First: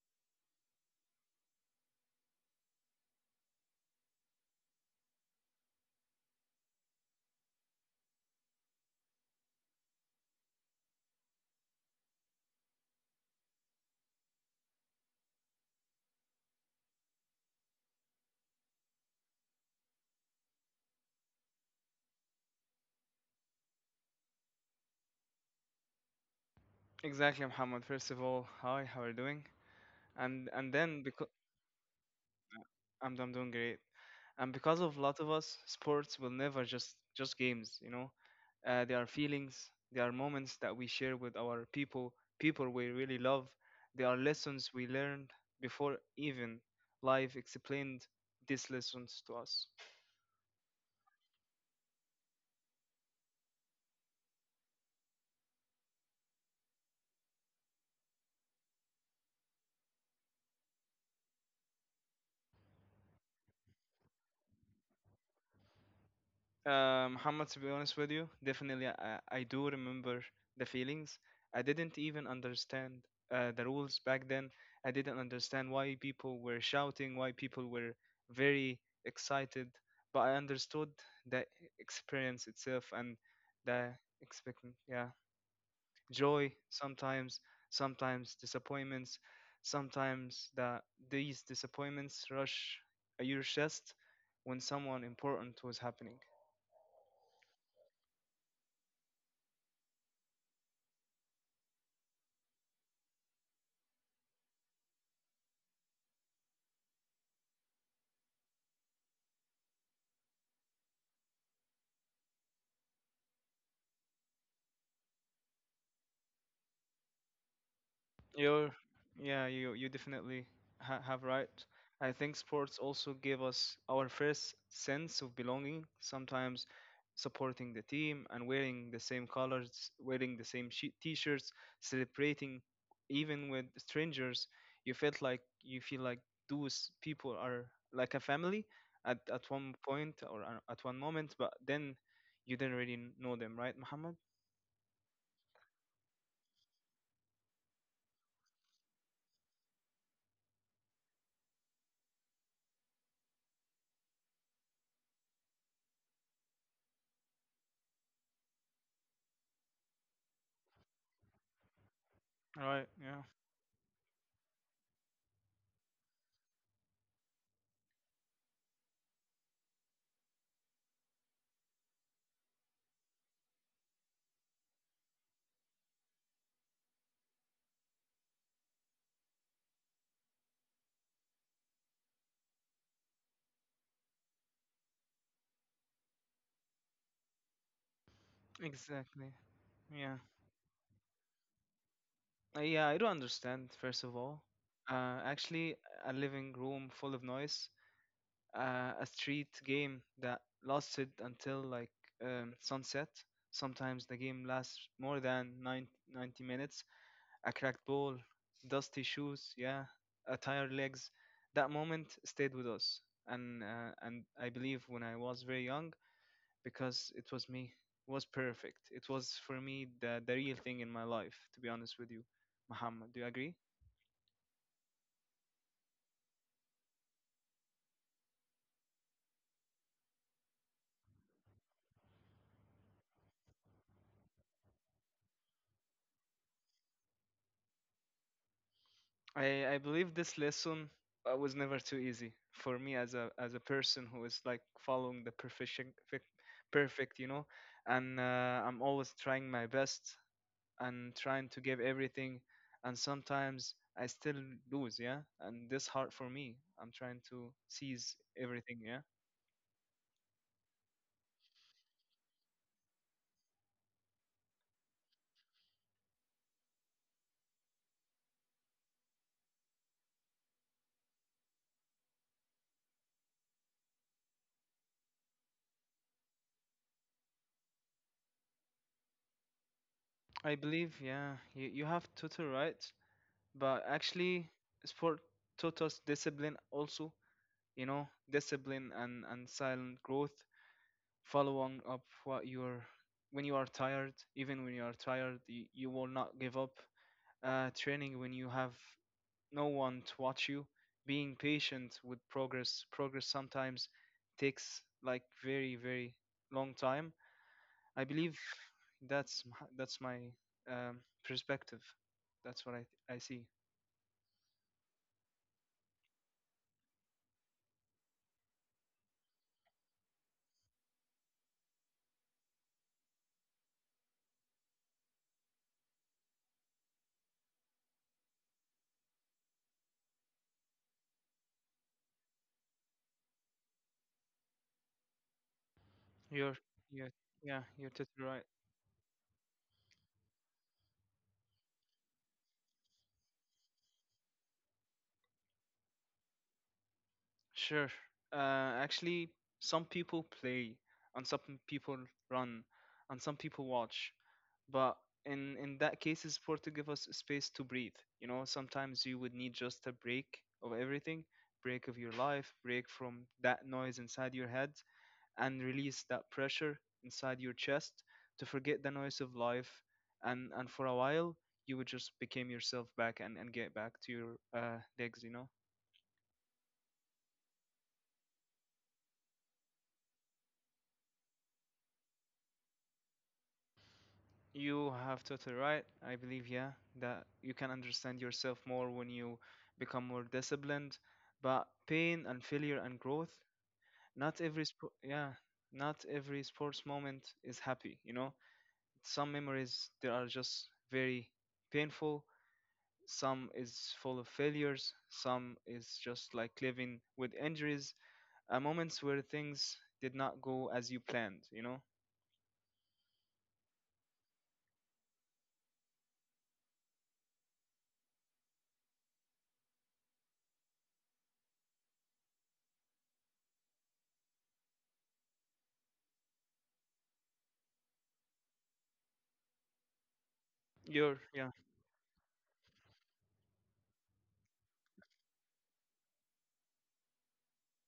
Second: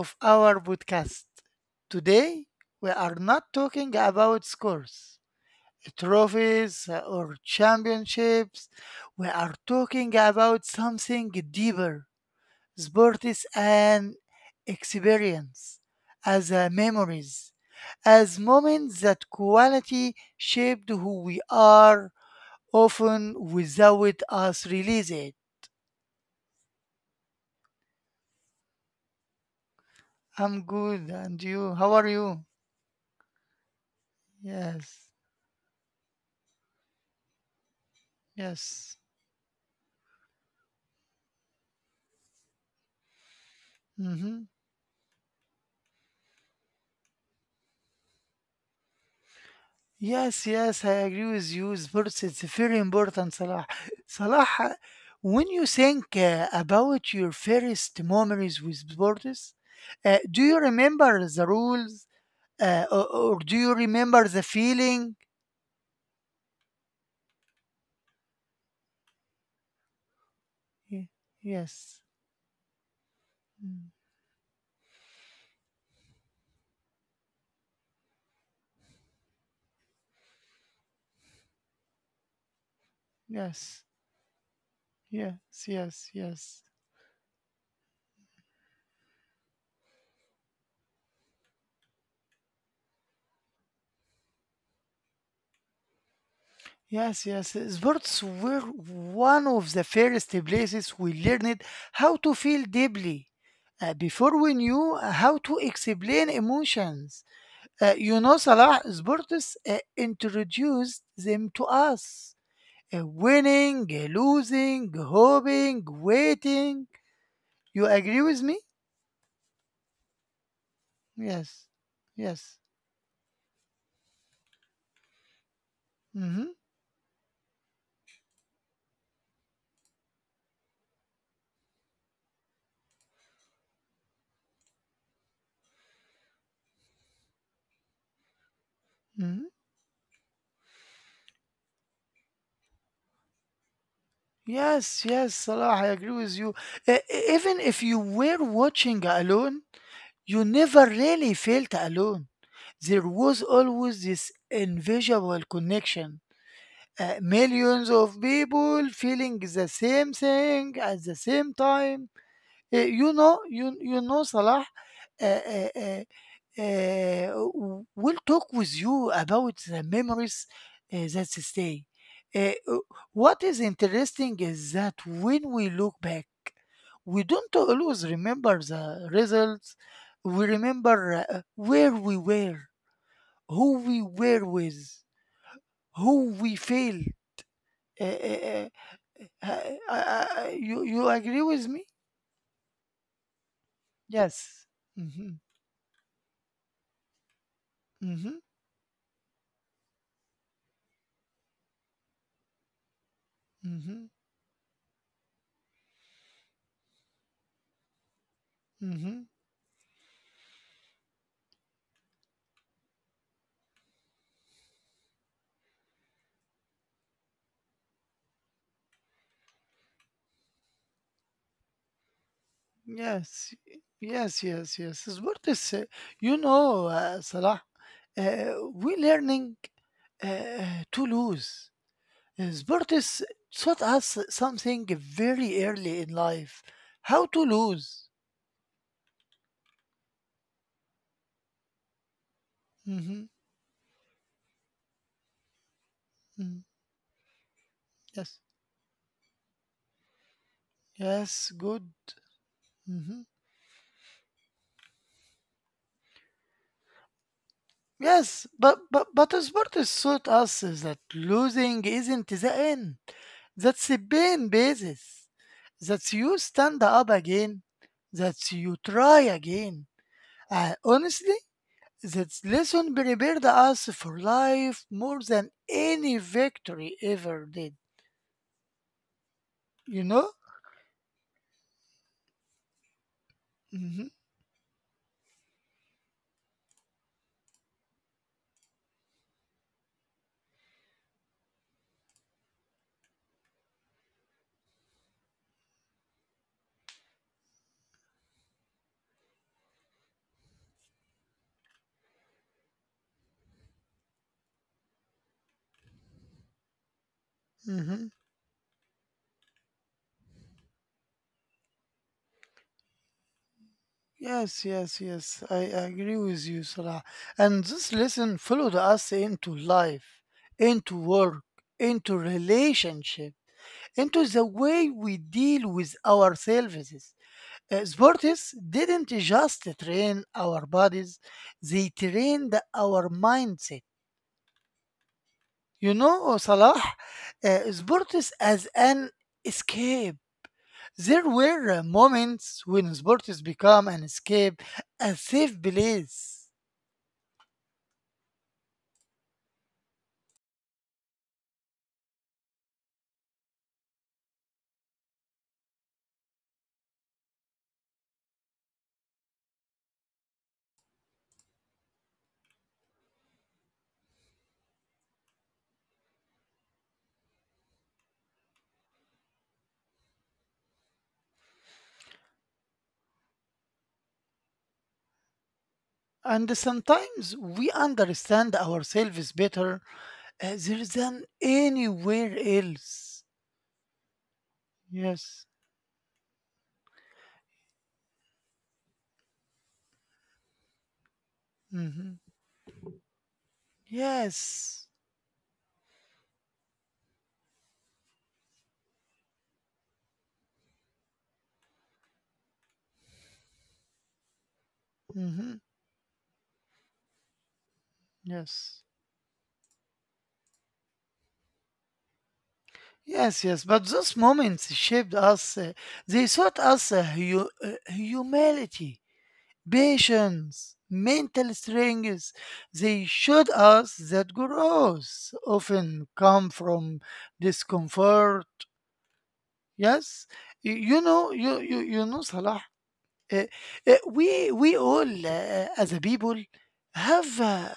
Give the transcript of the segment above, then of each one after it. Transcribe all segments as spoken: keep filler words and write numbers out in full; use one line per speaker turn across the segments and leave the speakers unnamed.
of our podcast. Today, we are not talking about scores, trophies, or championships. We are talking about something deeper. Sport is an experience, as a memories, as moments that quality shaped who we are, often without us realizing.
Exactly, Muhammad. First of all, hi, how are you doing? And
I'm
and then
good.
because
And you? How are you?
I'm I'm doing great. And because of a
Yes.
lot of us, sports will never just just games. You know, uh, they
Yes.
are feelings. They are moments that we share with our people, people we really love. They are
Mm-hmm.
lessons we learned before even life explained these lessons to us.
Yes, yes, I agree with you. Sports it's very important, Salah. Salah, uh, when you think uh, about your first memories with sports, uh, do you remember the rules uh, or, or do you remember the feeling?
Uh, Muhammad, to be honest with you, definitely I, I do remember the feelings.
Ye-
I didn't
Yes.
even understand uh, the
Mm.
rules back then. I didn't understand why people were shouting, why people were very excited. But I understood the experience itself and
Yes.
the expectant, yeah,
Yes, yes,
joy
yes.
sometimes, sometimes disappointments, sometimes the these disappointments rush your chest when someone important was happening.
Yes, yes. Sports were one of the first places we learned how to feel deeply. Uh, before we knew uh, how to explain emotions, uh, you know, Salah, sports uh, introduced them to us. Uh, winning, uh, losing, hoping, waiting. You agree with
You're,
me?
yeah, you you definitely ha have right.
Yes,
I think
yes.
sports also give us our first sense of belonging.
Mm-hmm.
Sometimes supporting the team and wearing the same colors, wearing the same shi- t-shirts, celebrating even with strangers, you felt like you feel like those people are like a family at at
Mm-hmm.
one point or a- at one moment, but then you didn't really know them, right, Muhammad?
Yes, yes, Salah, I agree with you. Uh, Even if you were watching alone, you never really felt alone. There was always this invisible connection. Uh, millions of people feeling the same thing at the same time.
Right,
Uh,
yeah.
you know, you you know, Salah, uh, uh, uh, uh, w- will talk with you about the memories uh, that stay. Uh, uh, what is interesting is that when we look back, we don't always remember the results. We remember uh, where we were, who we were with, who we fail. Uh, uh,
Exactly.
uh, uh,
Yeah.
uh, you you agree with me?
Uh, yeah, I don't understand, first of all.
Yes.
Uh,
Hmm.
actually, a living room full of noise,
Hmm.
uh, a street game that lasted until like um, sunset. Sometimes
Mm-hmm.
the game lasts more than nine ninety minutes. A cracked ball, dusty
Mm-hmm.
shoes, yeah, a tired legs. That moment stayed with us, and uh, and I believe when I was very young, because it was me, was perfect. It was for me the the real thing in my life, to be honest with you, Muhammad. Do you agree?
Yes. Yes. Yes. Yes. Sport is, uh, you know, uh, Salah, uh, we learning uh, to lose. Uh, Sport is taught us something very early in life, how to lose.
I, I believe this lesson uh, was never too easy for me as
Mm-hmm.
a as a person who is like following the perfection perfect,
Mm.
perfect, you know, and
Yes.
uh, I'm always trying my best and trying
Yes.
to give
Good.
everything, and
Mm-hmm.
sometimes I still lose, yeah, and this hard for me. I'm trying to seize
Yes.
everything,
But
yeah.
but but sport is taught us is that losing isn't the end. That's a pain basis. That you stand up again. That you try again. And honestly, that lesson prepared us for life more than any victory ever did. You know?
I believe, yeah, you, you have total right, but
Hmm.
actually sport taught us discipline also. You know, discipline and and silent growth, following up what you're when you are tired. Even when you are tired, you, you will not give up. uh, training when you have no one to watch you, being patient with progress. progress sometimes takes like very, very long time. I
Hmm.
believe that's m- that's my um, perspective. That's what i i see.
Yes, yes, yes. I agree with you, Salah. And this lesson followed us into life, into work, into relationship, into the way we deal with ourselves. Uh, sports didn't just train our bodies, they trained our mindset. You know,
you're
Salah,
you are yeah,
uh,
you're totally
sports
right.
as an escape. There were uh, moments when sports become an escape, a safe place.
Sure. Uh, actually, some people play, and some people run, and some people watch. But in in that case, it's important to give us space to breathe. You know, sometimes you would need just a break of everything, break of your life, break from that noise inside your head, and release that pressure inside your chest to forget the noise of life. And and for a while, you would just become yourself back and and get back to your uh legs. You know.
And sometimes we understand ourselves better uh, there than anywhere else.
You have totally
Yes.
right. I believe, yeah, that you can understand yourself more when you become more disciplined. But pain
Hmm.
and failure and growth, not every sp-
Yes.
yeah, not every sports moment is happy, you know? Some memories they are just very painful, some is full of failures, some
Hmm.
is just like living with injuries, uh,
Yes.
moments where things did not go as you planned, you know?
Yes, yes, but those moments shaped us. Uh, they taught us uh, hu- uh, humility, patience, mental strength. They showed us that growth often come from discomfort. Yes, Y- you
You're
know,
yeah,
you you you know, Salah. uh, uh, we we all uh, as a people have uh,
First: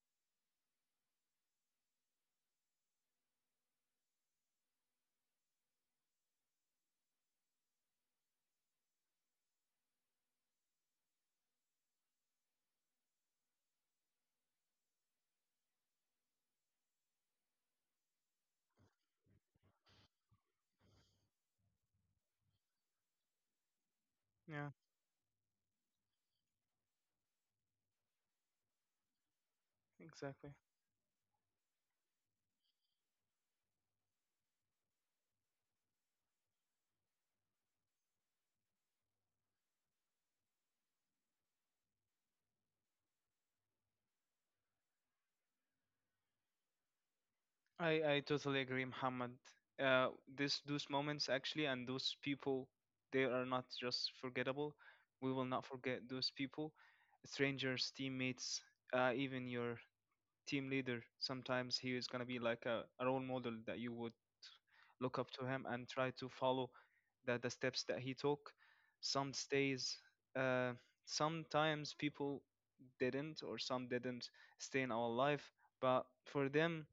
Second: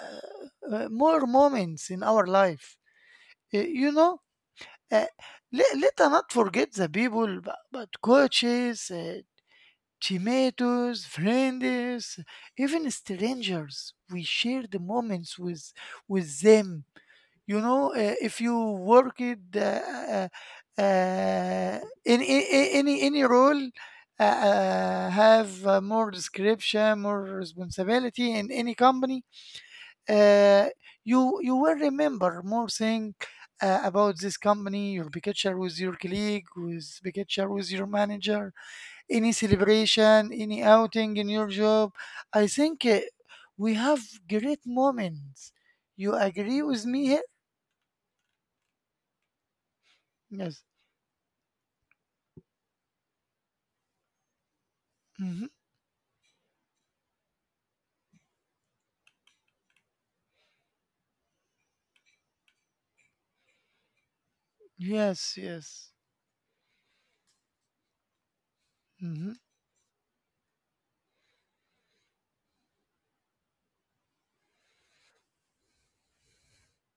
uh, more moments in our life. Uh, you know uh, let, let us not forget the people, but, but coaches, uh, tomatoes, friends, even strangers. We share the moments with with them. You know, uh, if you work it, uh, uh, uh, in, in, in- any any role, uh,
yeah,
uh, have uh, more description, more responsibility in any company,
exactly.
uh, you you will remember more thing uh, about this company. You'll be picture with your colleague, with be picture with your manager, any celebration, any outing in your job. I think uh, we have great moments. You agree with me here?
I, I totally agree, Muhammad. Uh, this
Yes.
those moments actually, and those people, they are not just forgettable. We
Hmm.
will not forget those people, strangers, teammates, uh, even your team leader. Sometimes he is gonna be like a, a role model that you would look up
Yes.
to him and
Yes.
try to follow the, the steps that he took.
Hmm.
Some stays. Uh, sometimes people didn't, or some didn't stay in our life, but for them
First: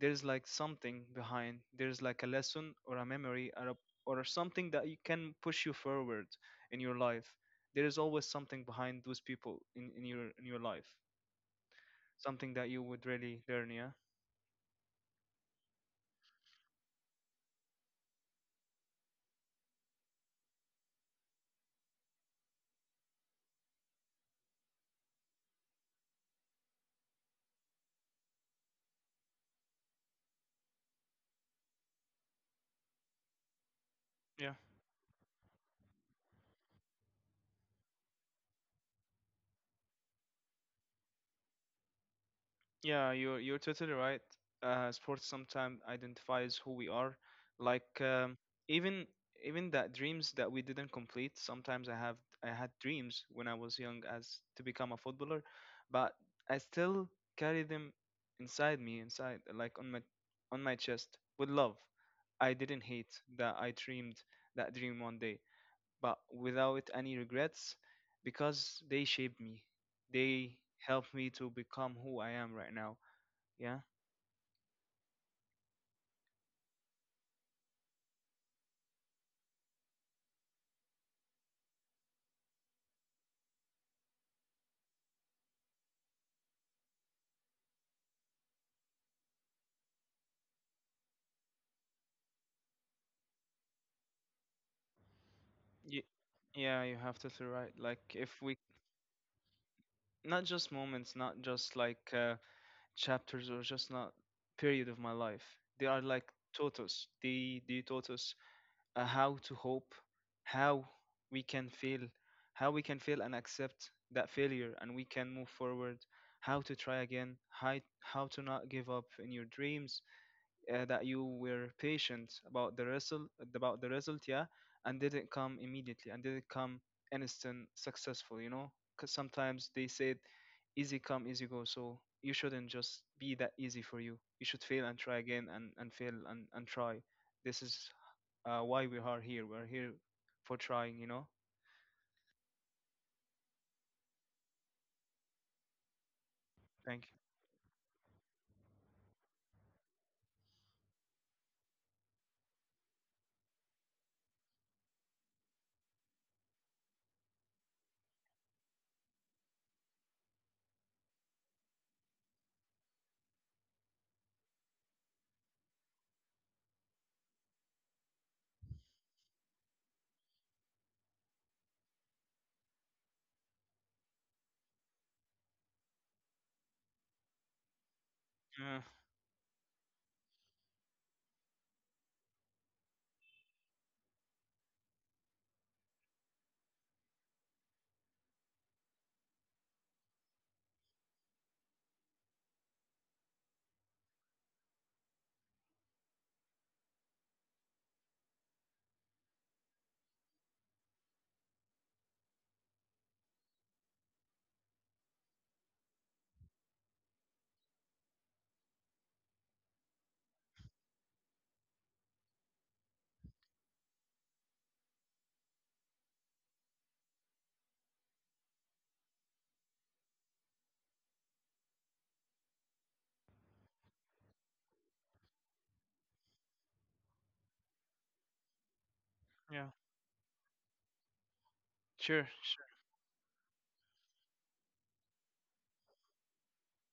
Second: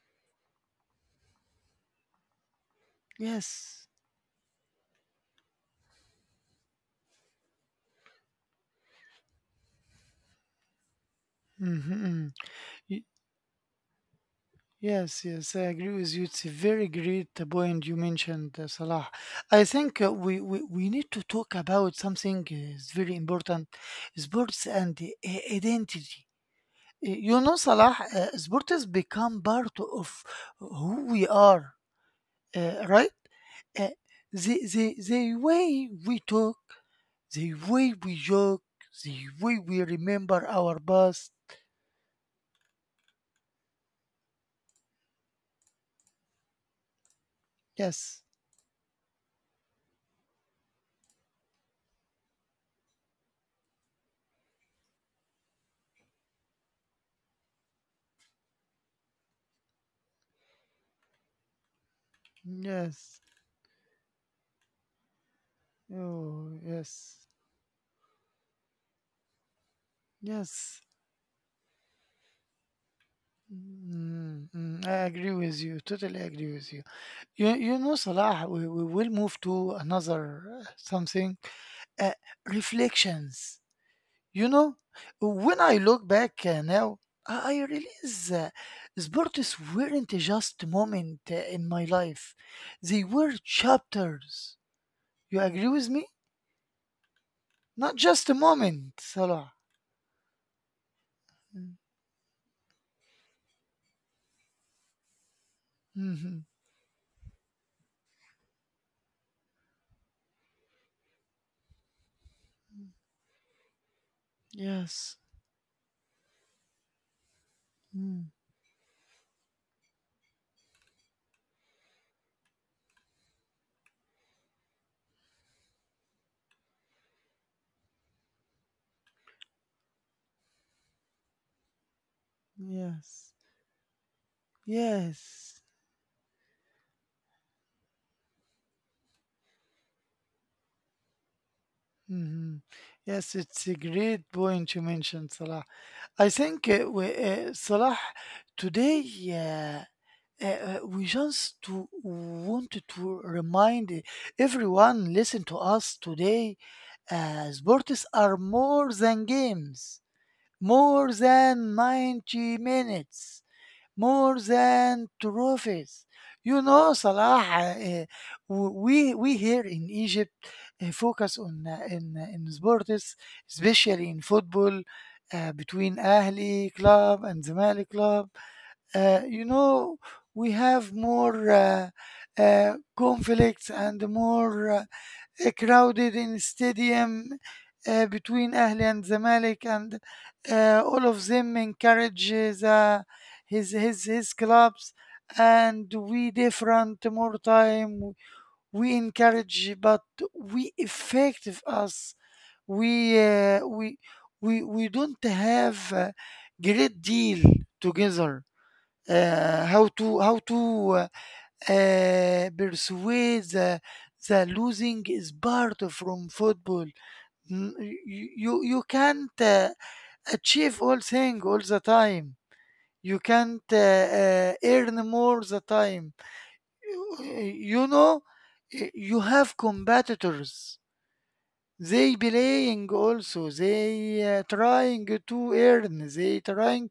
there's like something behind there's like a lesson or a memory or a,
Yes.
or something that you can push you forward in your life. There is always something behind those people in, in your in your life,
Hmm.
something that you would really learn, yeah.
Yes, yes, I agree with you. It's a very great uh, point you mentioned, uh, Salah. I think uh, we, we, we need to talk about something uh, is very important, sports and uh, identity. Uh, You know, Salah, uh, sports become part of who we are, uh, right? Uh,
Yeah,
the, the, the way we talk, the way we joke, the way we remember our past.
Yeah, you're you're totally right. Uh, sports sometimes identifies who we are. Like
Yes,
um, even even that dreams that we didn't complete. Sometimes I have I had dreams when I was young as to become a footballer, but I still carry them inside me, inside like on my on my chest with love. I didn't
yes,
hate that I dreamed that dream one day, but
oh,
without any
yes,
regrets, because they shaped me. They
yes.
helped me to become who I am right now, yeah.
Mm, mm, I agree with you. Totally agree with you. You, you know, Salah, we, we will move to another uh, something. Uh, Reflections. You know, when I look back uh, now, I, I realize uh, sports weren't just moment uh, in my life. They were chapters. You agree with
You,
me?
yeah, you have to write,
Not
like
just a
if we
moment, Salah.
not just moments, not
Mm,
just like uh, chapters or just not period of my life. They are like
mhm.
taught us. They they taught us uh, how to hope, how we can fail, how we can fail and accept that failure, and we
Yes.
can move forward. How to try again, how, how
Mm,
to not give up in your dreams, uh, that you were patient about the result about the result, yeah, and didn't come immediately and didn't come instant successful, you know, because sometimes they said easy come easy go, so you shouldn't just
yes.
be that easy for you. You should fail and try again
Yes.
and, and fail and, and try. This is uh, why we are here we're here for trying, you know.
Mhm. Yes, it's a great point you mentioned, Salah. I think uh,
Thank you.
we, uh, Salah today, uh, uh, uh, we just to wanted to remind everyone listen to us today. Uh, sports are more than games, more than ninety minutes more than trophies. You know, Salah, uh, we, we here in Egypt uh, focus on uh, in, in sports, especially in football, uh, between Ahli club and Zamalek club.
Yeah.
Uh, you know, we have more uh, uh, conflicts and more uh, uh, crowded in stadium uh, between Ahli and Zamalek, and uh, all of them encourage his, uh, the, his his his clubs. And we different more time. We encourage, but we effective us. We uh, we we we don't have a great deal together. Uh, how to how to uh, uh, persuade the, the losing is part of from football. N- You, you, you can't uh, achieve all thing all the time. You can't uh, uh, earn more the time. You know, you have
Yeah.
competitors. They
Sure, sure.
playing also. They uh, trying to earn. They trying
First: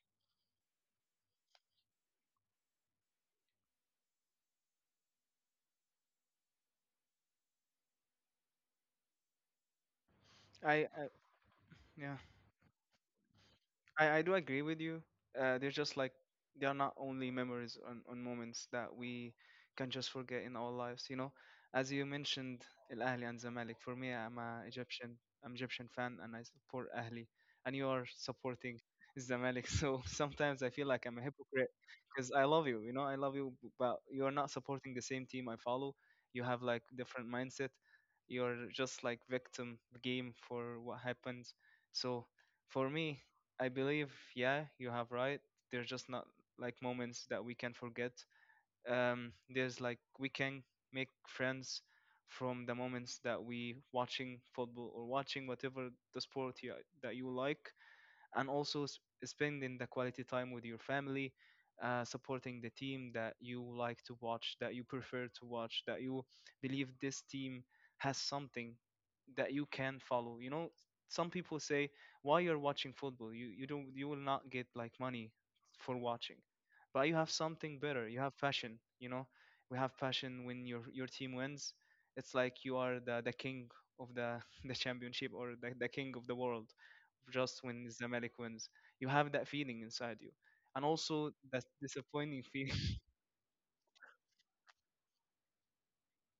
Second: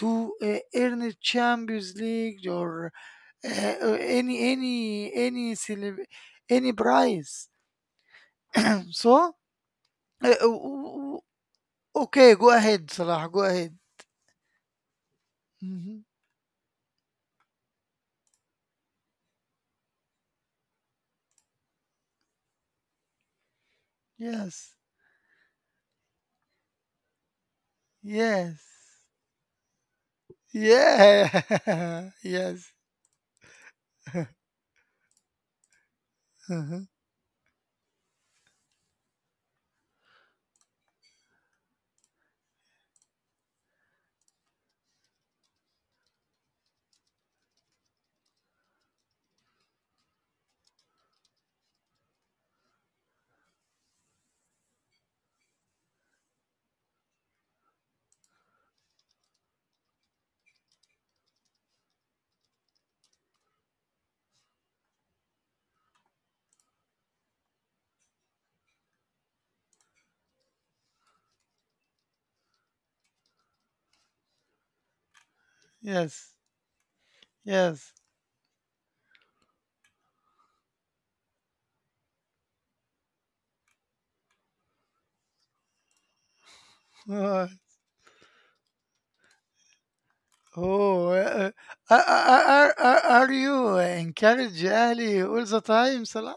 to uh, earn Champions League or uh, uh, any any any celeb- any price. So uh, uh,
i,
w-
I
w-
yeah,
okay, go ahead, Salah. Go ahead.
I, I do agree with you. Uh, they're just
Hmm.
like they are not only memories on, on moments that we can just forget in our lives. You know, as you mentioned, Al Ahly and Zamalek. For me, I'm a
Yes,
Egyptian. I'm Egyptian fan, and I support Ahli, and you are
yes,
supporting Zamalek. So sometimes I feel like I'm a
yeah,
hypocrite because I love
yes,
you. You know, I love you, b- but you are not supporting the same team I follow. You have like
Mhm.
different mindset. You're just like victim game for what happens. So for me, I believe, yeah, you have right. There's just not like moments that we can forget. Um, there's like we can make friends from the moments that we watching football or watching whatever the sport you, that you like, and also s- spending the quality time with your family, uh, supporting the team that you like to watch, that you prefer to watch, that you believe this team has something that you can follow. You know, some people say, "Why you're watching football? You you don't, you will not get like money for
Yes,
watching, but you have something
yes.
better. You have passion. You know, we have passion when your your team wins. It's like you are the the king of the the championship or the, the king of the world
Uh,
just when Zamalek wins. You have that feeling inside you, and
Oh,
also
uh,
that
are,
disappointing
are,
feeling.
are, are you encourage Ali all the time, Salah?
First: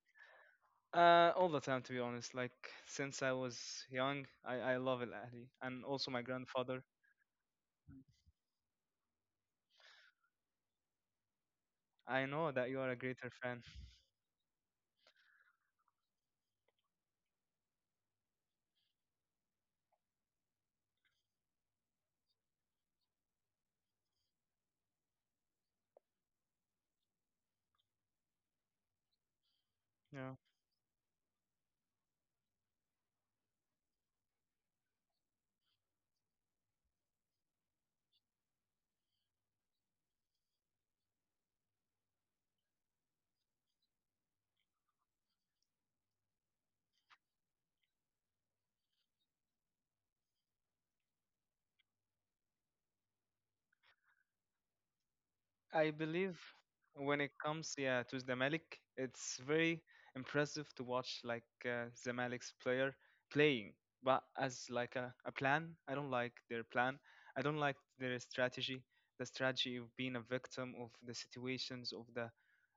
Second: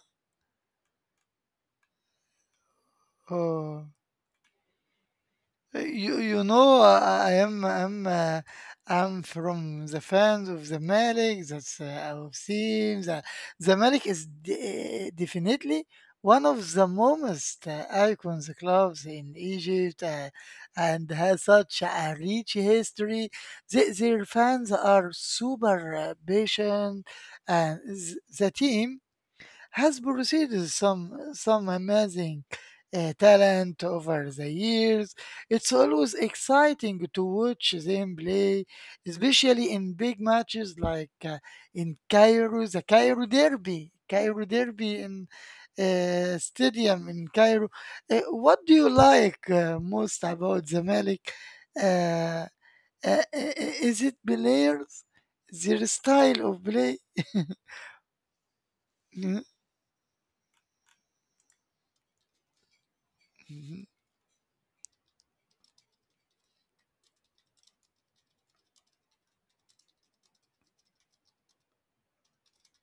Uh, all the time, to be honest. Like since I was
Oh.
young, I I love Al Ahly, and also
You
my
you know
grandfather.
I, I am I'm uh, I'm from the fans of Zamalek. That's uh,
I
our
know that you are a
team. The
greater fan.
Zamalek is de- definitely one of the most uh, icons clubs in Egypt, uh, and has such a rich history. The, their fans are super uh, patient, and th- the team has
Yeah.
produced some some amazing uh, talent over the years. It's always exciting to watch them play, especially in big matches like uh, in Cairo, the Cairo Derby, Cairo Derby in uh, stadium in Cairo. Uh, what do you like uh, most about Zamalek? Uh, uh, uh, is it players, their
I believe
style of play?
when it comes, yeah, to Zamalek, it's very impressive to watch like uh, Zamalek's player playing. But as like a, a plan, I don't like their plan. I don't like their strategy. The strategy of being a victim of the situations of the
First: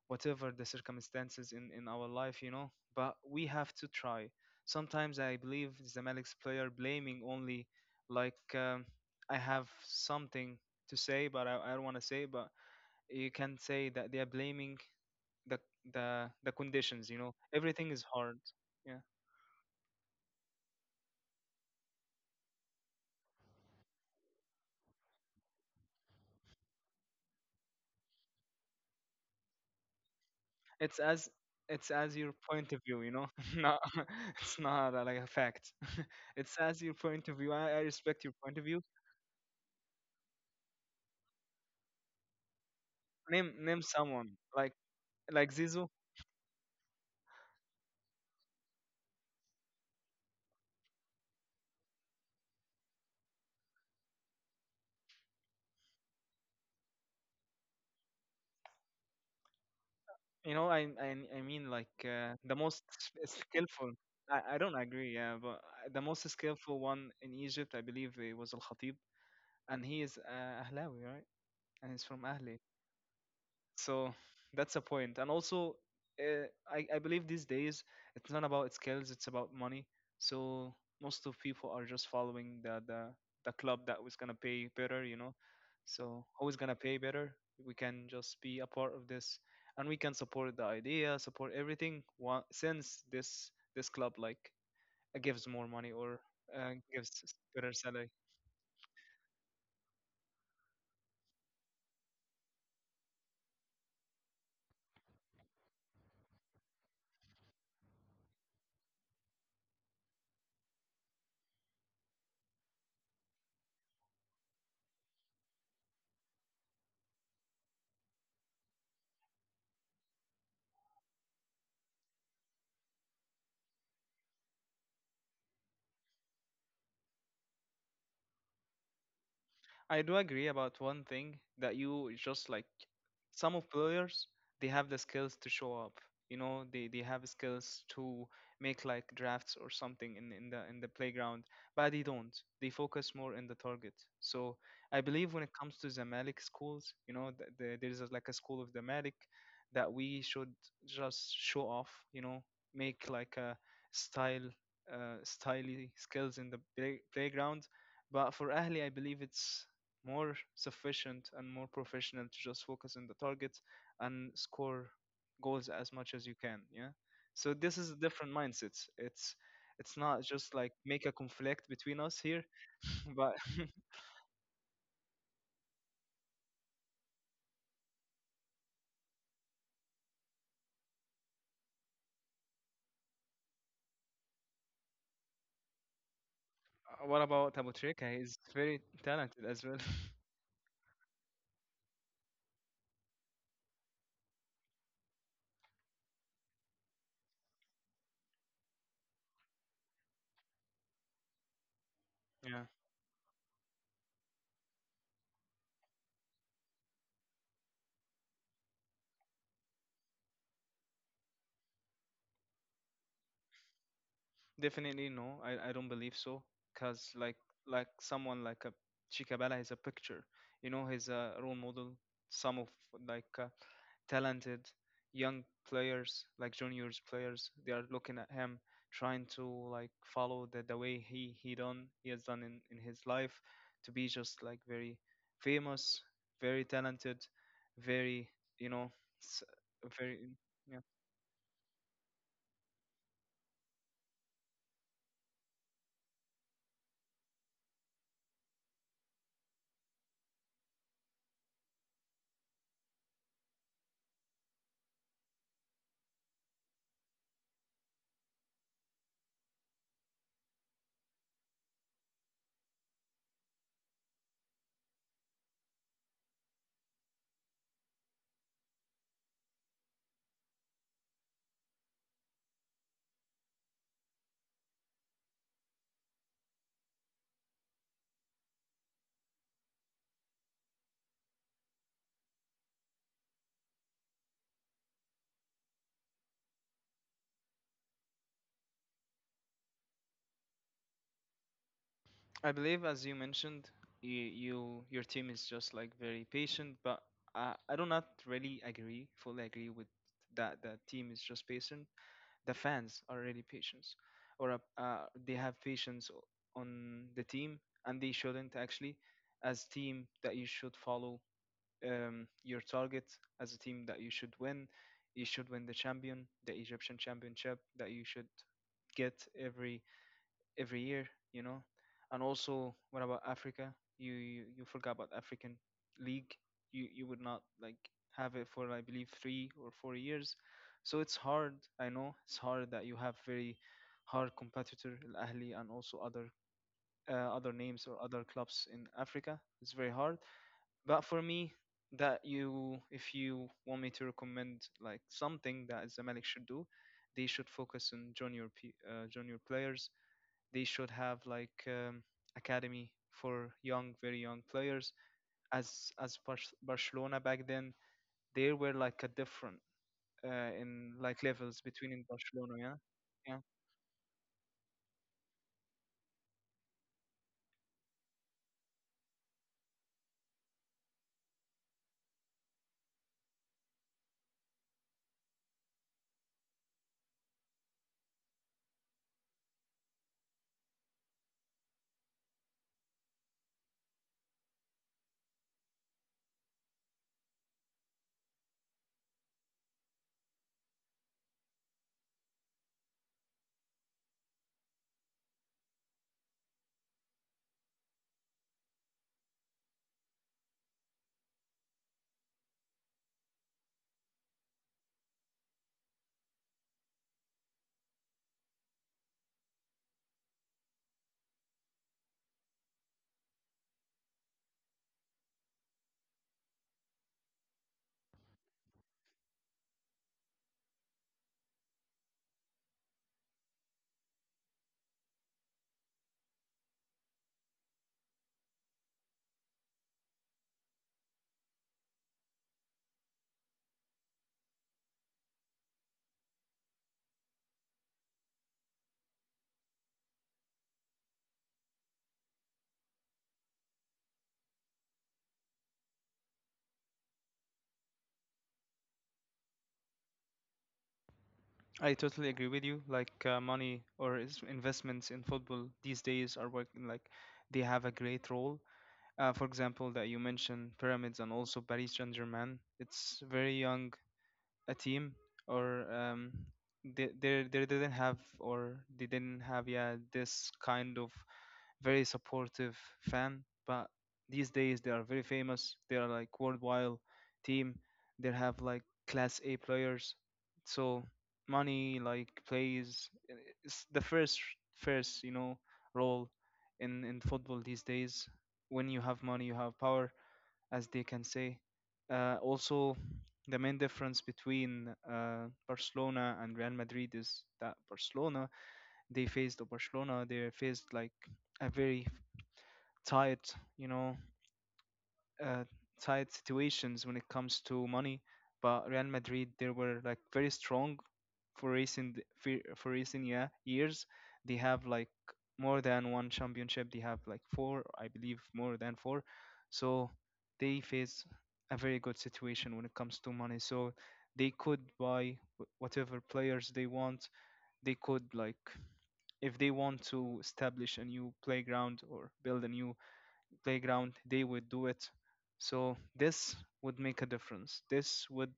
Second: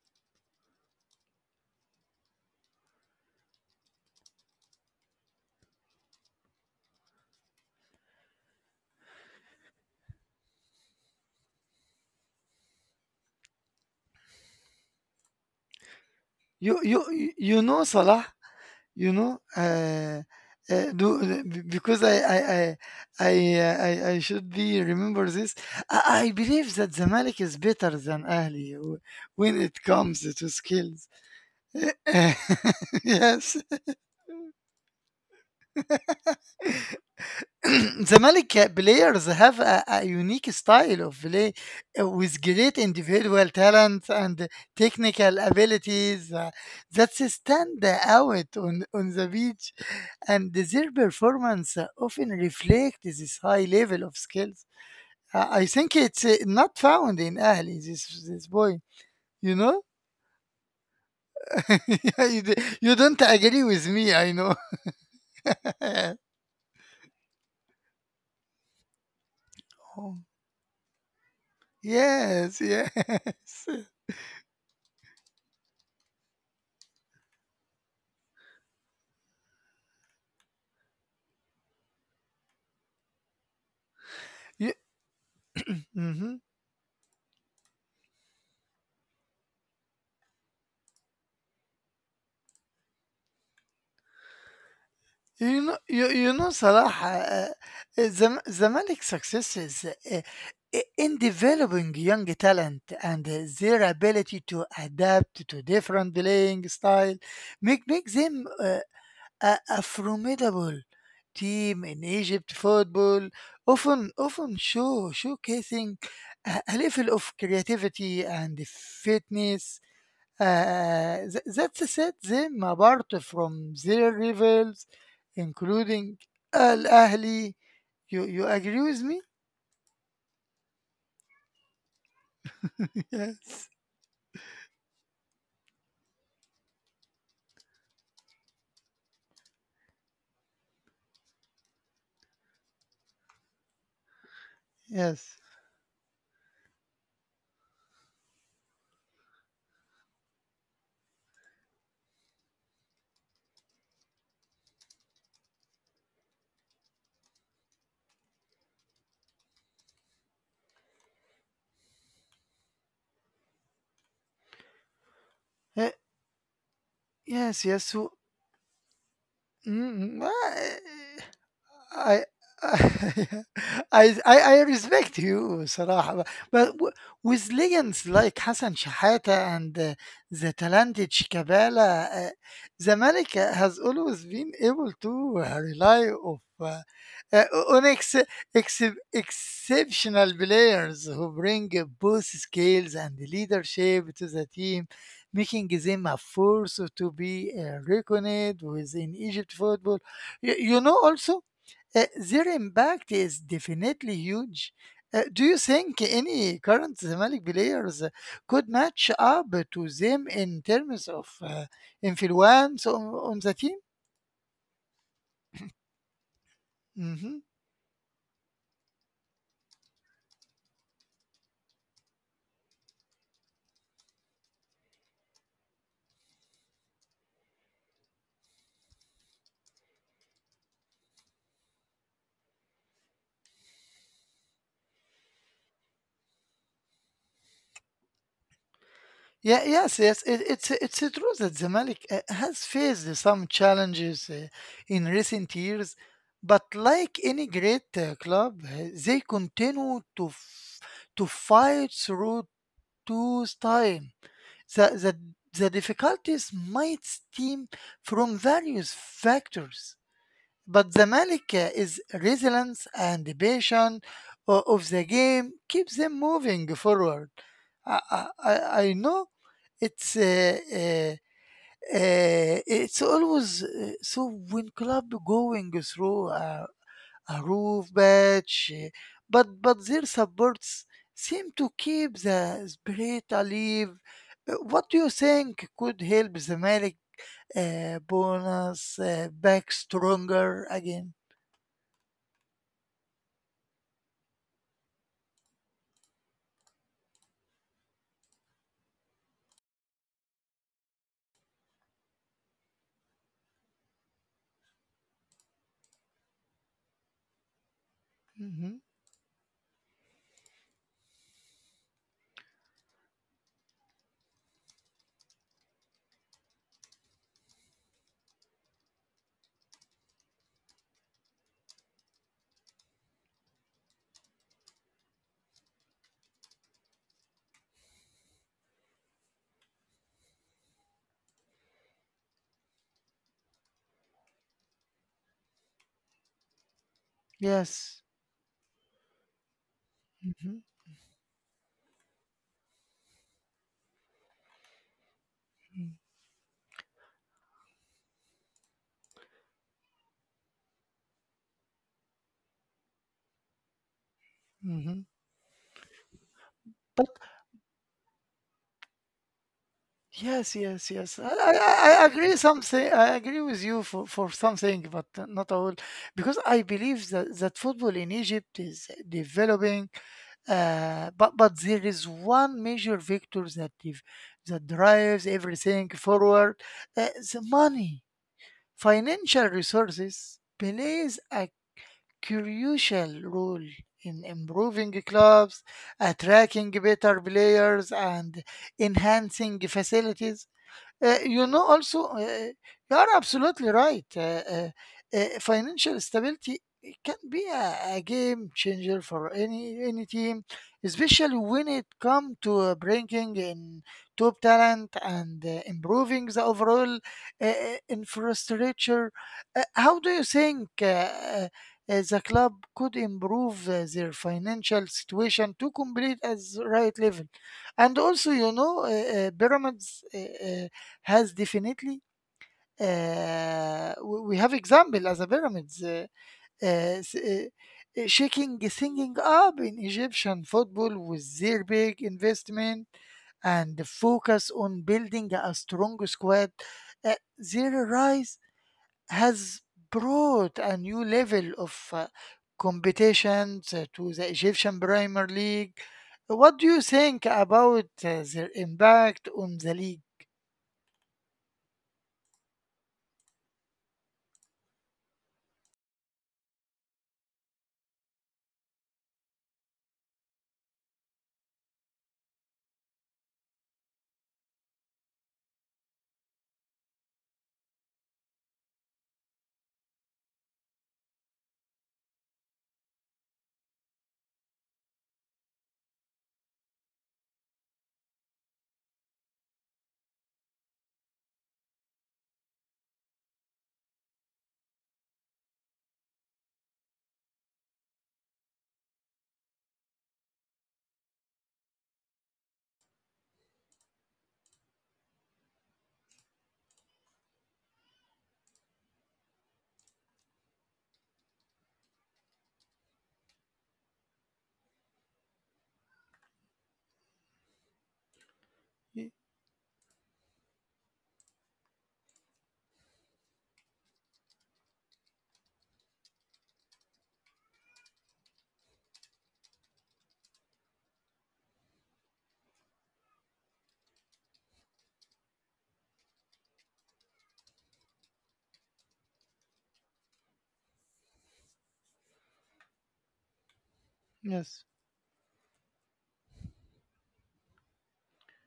whatever the circumstances in in our life, you know. But we have to try. Sometimes I believe Zamalek's player blaming only like um, I have something to say, but I, I don't want to say, but you can say that they are blaming the the the
You you
conditions. You know,
you you know,
everything is
Salah,
hard, yeah.
you know, uh, uh, do be- because I I I I, uh, I I should be remember this. I, I believe that Zamalek is better than Ahli w- when it comes to
It's
skills.
as it's as your point of view, you know,
yes,
not it's not uh, like a fact. It's as your point of view. I, I respect your point of
Zamalek
view.
players have a, a unique style of play uh, with great
Name
individual
name
talent
someone
and
like
technical
like Zizou.
abilities uh, that stand out on, on the beach, and their performance uh, often reflects this high level of skills. Uh, I think it's uh, not found in Ahli, this, this boy, you know?
You know, I I, I mean like uh,
you,
the
d-
most
you don't
s-
agree with
skillful.
me, I
I, I
know.
don't agree, yeah, but uh, the most skillful one in Egypt I believe it was Al Khatib, and he is
Oh,
uh, Ahlawi, right, and he's from Ahli.
yes, yes.
So that's a point. And also, uh, I, I believe these days it's not about skills, it's about money. So most of people are just following the the, the club that was gonna pay
You,
better, you know. So
mm-hmm.
who's gonna pay better. We can just be a part of this, and we can support the idea, support everything. wa- Since this this club like uh, gives
You
more
know,
money
you,
or
you know,
uh,
Salah,
gives
uh,
better salary.
the Zam- Zamalek's success is uh, i- in developing young talent and uh, their ability to adapt to different playing style, make make them uh, a, a formidable team in Egypt football. Often, often show showcasing a, a level of creativity and fitness uh, th- that set them apart from their rivals, including Al Ahli. You, you agree with me?
I do agree about one thing that you just like some of
yes,
players they have the skills to show up. You know, they, they have skills to make like drafts or something in, in the in the playground, but they don't. They focus more in the target. So I believe
yes,
when it comes to Zamalek schools, you know, th the, there's a, like a school of Zamalek that we should just show off. You know, make like a style, uh, styly skills in the play, playground. But for Ahli, I believe it's more sufficient and more professional to just focus on the targets and score goals as
Uh,
much as you can, yeah. So
yes,
this
yes.
is a
So,
different mindset it's It's not
mm, mm, uh,
just like make a conflict between us
I
here but
I I I respect you صراحة ب- but w- with legends like Hassan Shahata and uh, the talented Shikabala uh, Zamalek has always been able to uh, rely of uh,
what
uh,
about Abu
on
Trika?
ex-
He's very
ex-
talented as well.
exceptional players who bring both skills and leadership to the team making them a force to be uh, reckoned with in Egypt football. You, you know also, uh, their
Yeah.
impact is definitely huge. Uh, do you think any current Zamalek players uh, could match up to them in terms of uh, influence on, on the team?
Definitely no. I, I don't believe so. Cause like
Hmm.
like someone like a Chikabala is a picture. You know, he's a role model. Some of like uh, talented young players, like juniors players, they are looking at him, trying to like follow the, the way he he done he has done in, in his life, to be just like very famous, very talented, very, you know, s-
Yeah, yes,
very.
yes. It, it's it's true that Zamalek uh, has faced some challenges uh, in recent years, but like any great uh, club, uh, they continue to f- to fight through tough time. The, the, the difficulties might stem from various factors, but the Malika is resilience and passion o- of the game keeps them moving forward. I, I, I I know it's uh, uh, uh, it's always uh, so when club going through a, a roof patch, eh, but but their supports seem to keep the spirit alive. Uh, What do you think could help the Malik uh, bonus uh, back stronger again?
I believe, as you mentioned, you, you your team is just like very patient, but I, I do not really agree, fully agree with that. The team is just patient. The fans are really patient, or uh, uh, they have patience o- on the team, and they shouldn't
Hmm.
actually. As team, that you should follow um, your target. As a team, that you should win. You should win the champion, the Egyptian championship. That you should get every every year, you know. And also, what about Africa? You you, you forgot about African League. You you would not like have it for I believe three or four years. So it's hard. I know it's hard that you have very hard competitor Al Ahly and also other uh, other names or
Yes.
other clubs in Africa. It's very hard.
Hmm.
But for me, that you, if you want me to recommend like something that Zamalek should do, they should focus on junior p- uh, junior players. They should have like um, academy for young, very young players.
Hmm.
As as Bar Barcelona back then, there were like a different uh,
Yes,
in
yes,
like
yes. I, I,
levels between
I
in
I agree
Barcelona. Yeah,
something. I
yeah.
agree with you for, for something, but not all, because I believe that, that football in Egypt is developing Uh, but but there is one major vector that if, that drives everything forward. Uh, the money, financial resources, plays a crucial role in improving clubs, attracting better players, and enhancing facilities. Uh, you know, also, uh, you are absolutely right. Uh, uh, uh, financial stability can be a, a game changer for any any team, especially when it comes to uh, bringing in top talent and uh, improving the overall uh, uh, infrastructure. Uh, how do you think uh, uh, uh, the club could improve uh, their financial situation to complete as right level? And also, you know, uh, uh, pyramids. Uh, uh, has definitely, uh, we we have example as a pyramids, uh, uh, s- uh, uh, shaking singing up in Egyptian football with their big investment and the focus on building a strong squad. Uh, their rise has brought a new level of uh, competition uh, to the Egyptian Premier League. What do you think about uh, their impact on the league?
I totally agree with you. Like uh, money or is investments in football these days are working like they have a great role. Uh, for example, that you mentioned pyramids and also Paris Saint Germain. It's very young a team or um, they, they they didn't have, or they didn't have, yeah, this kind of very supportive fan, but these days they are very famous. They are like worldwide team. They have like class a players. So money like plays, uh, it's the first first, you know, role in in football these days. When you have money, you have power, as they can say. Uh, also, the main difference between uh, Barcelona and Real Madrid is that Barcelona they faced Barcelona they faced like a very tight, you know, uh, tight situations when it comes to money, but Real
Y-
Madrid they were like very strong for recent fe- for recent, yeah, years. They have like more than one championship. They have like four, I believe, more than four. So they face a very good situation when it comes to money. So they could buy wh- whatever players they want. They could like, if they want to establish a new playground or build a new playground, they would
Yes.
do it. So this would make a difference. This would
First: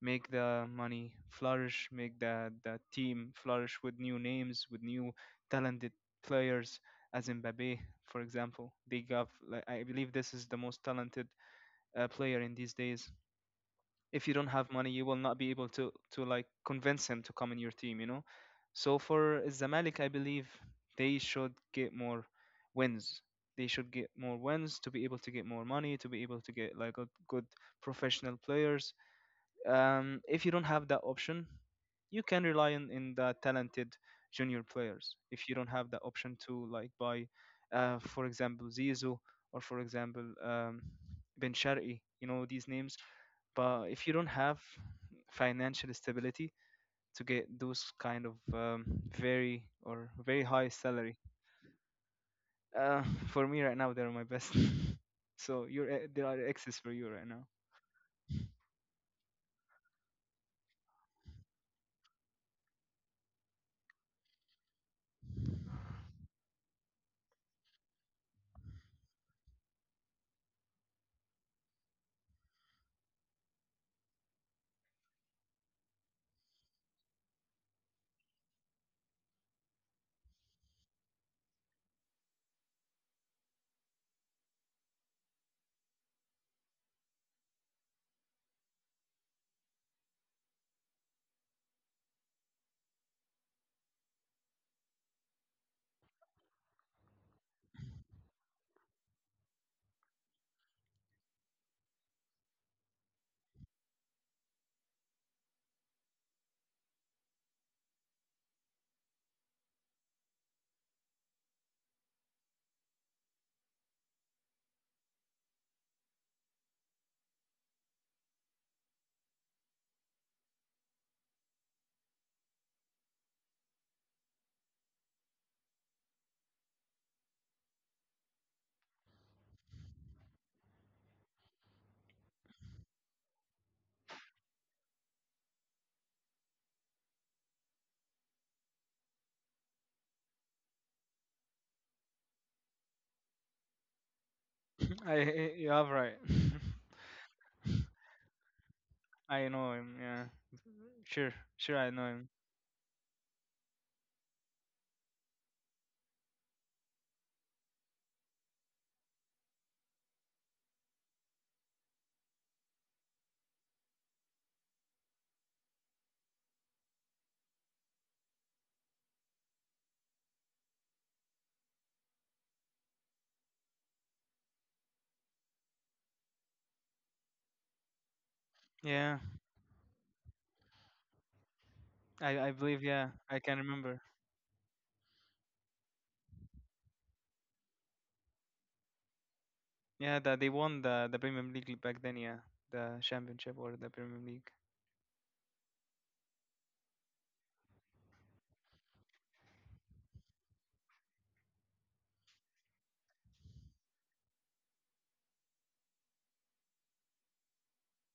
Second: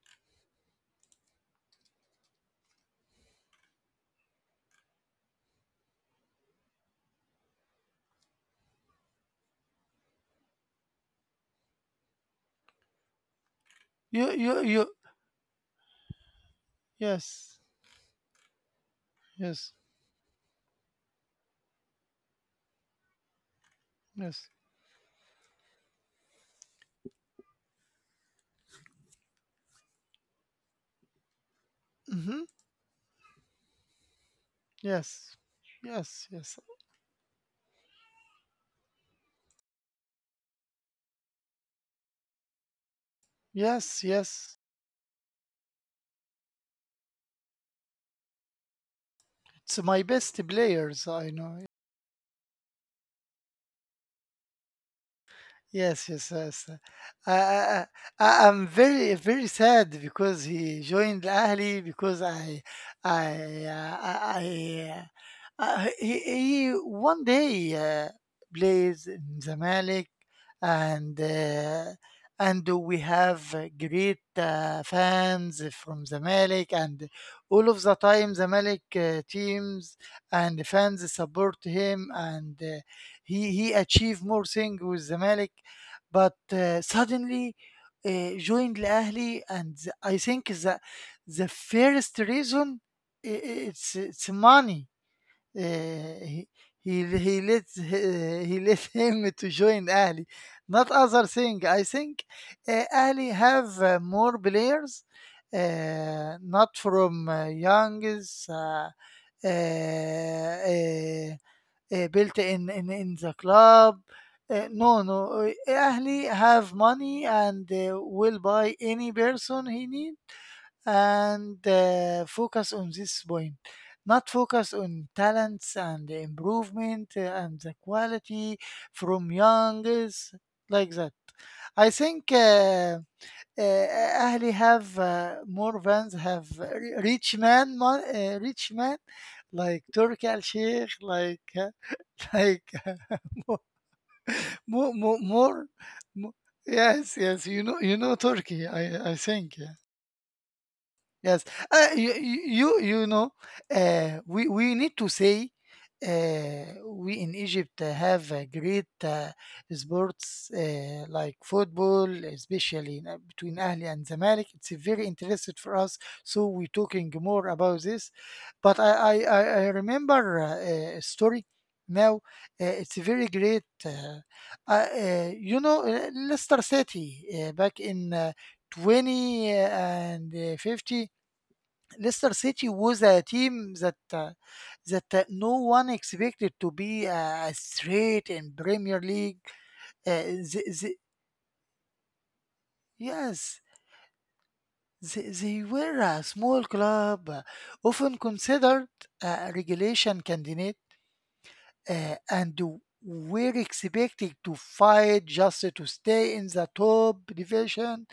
make the money flourish, make the, the team flourish with new names, with new talented players, as in Mbappe, for example. They got, like, I believe this is the most talented uh, player in these days. If
You
you don't
you
have
you
money, you will not be able to to like convince him to come in
yes,
your team, you know. So for
yes,
Zamalek, I believe they should get more wins they should get more
yes,
wins to be able to get more money, to be able to get like a good professional players. um, if you don't have that option, you
mm-hmm,
can rely on in the talented junior players.
yes,
If you don't have the
yes,
option
yes,
to like buy, uh, for example, Zizou, or for example, um, Ben Shari, you know these names. But
yes,
if you don't have
yes.
financial stability to get those kind of um, very
It's my
or
best
very high
players,
salary,
I know.
uh, for me right now they're my best. So you're e-
Yes,
they
yes,
are
yes.
excess for you right
I,
now.
I, I- I'm very, very sad because he joined Ahli because I, I, uh, I, I uh, he, he one day uh, plays in Zamalek, and uh, and we have great uh, fans from Zamalek, and all of the time Zamalek uh, teams and fans support him, and uh, he he achieved more thing with Zamalek, but uh, suddenly uh, joined Al-Ahli. And th- I think that the first reason i- i- it's it's money. uh, he, he he let he, he let him to join Ahli, not other thing, I think. uh, Ahli have uh, more players, uh, not from uh, youngs uh, uh, uh, uh, built in, in in the club. Uh, no, no. uh, Ahli have money and uh, will buy any person he need and uh, focus on this point. Not focus on talents and the improvement uh, and the quality from young is like that, I think. Uh, uh, Ahli have uh, more fans, have ri- rich man, mon- uh, rich man, like Turki Al Sheikh, like uh, like uh, more, more,
I
more,
I-
more.
you have right.
Yes, yes, you know, you know Turkey, I, I
I
think.
know
Yeah.
him, yeah. Sure,
Yes,
sure,
uh,
I know
you,
him.
you you know, uh, we we need to say, uh, we in Egypt uh, have a great uh, sports uh, like football, especially in, uh, between Ahli and Zamalek. It's uh, very interested for us, so we're talking more about this. But I I I I remember uh, a story now. Uh, it's very great. Uh, uh, uh, you know, uh, Leicester City uh, back in. Uh,
Yeah.
twenty uh, and uh, fifty.
i
Leicester
i
City
believe,
was
yeah,
a
I can
team that
remember.
uh, that uh, no one expected to be uh, straight in Premier League.
Yeah, that
Uh,
they
the,
won
the,
the the Premier league back then, yeah. The championship,
yes,
or the Premier league.
they, they were a small club, uh, often considered a relegation candidate, uh, and were expected to fight just to stay in the top division.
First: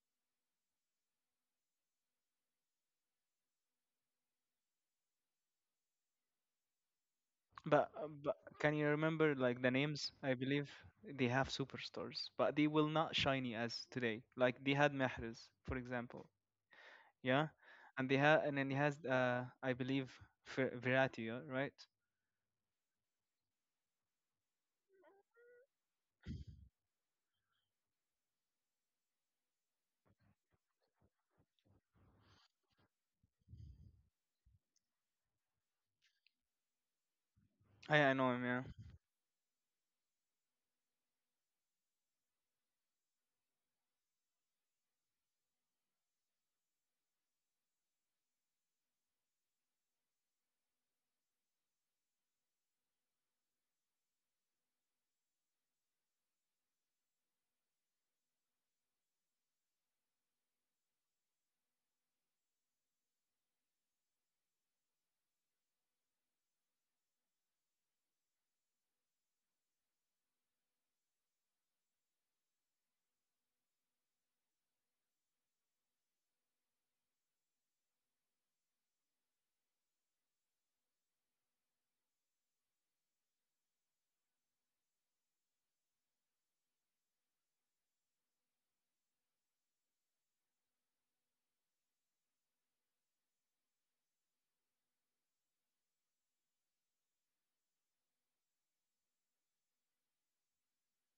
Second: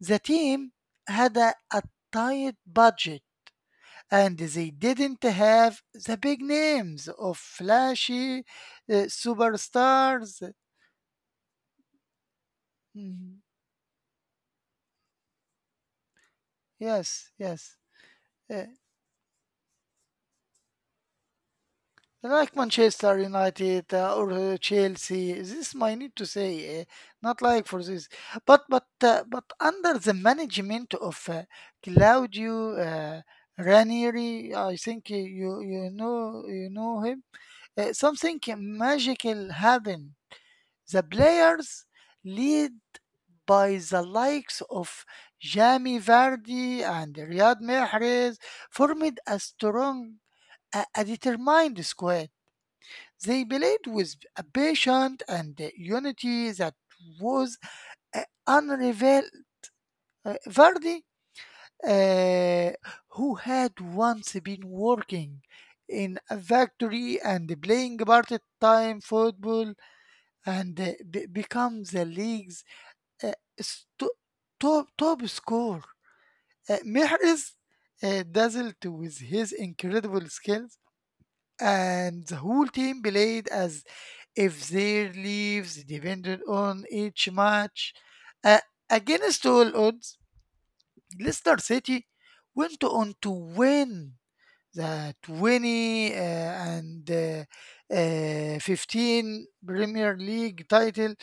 The team had a, a tight budget, and they didn't have the big names of
But, uh, but
flashy
can you
uh,
remember like the names? I
superstars.
believe they have superstars, but they will not
Mhm.
shiny as today. Like they had Mahrez, for example,
Yes,
yeah,
yes.
and they had, and
Uh,
then he has, uh, I believe Fer- Verratti, yeah, right?
like Manchester United uh, or uh, Chelsea, this might need to say, uh, not like for this, but but uh, but under the management of uh, Claudio uh, Ranieri. I think you you you know you know him. Uh,
I I know
something
him, yeah.
magical happened. The players lead by the likes of Jamie Vardy and Riyad Mahrez formed a strong, a, a determined squad. They played with a patient and a unity that was uh, unrevealed. Uh, Vardy, uh, who had once been working in a factory and playing part-time football, and uh, be- become the league's uh, st- top top scorer. Uh, Mehris uh, dazzled with his incredible skills, and the whole team played as if their lives depended on each match. Uh, Against all odds, Leicester City went on to win the twenty uh, and uh, uh, fifteen Premier League title.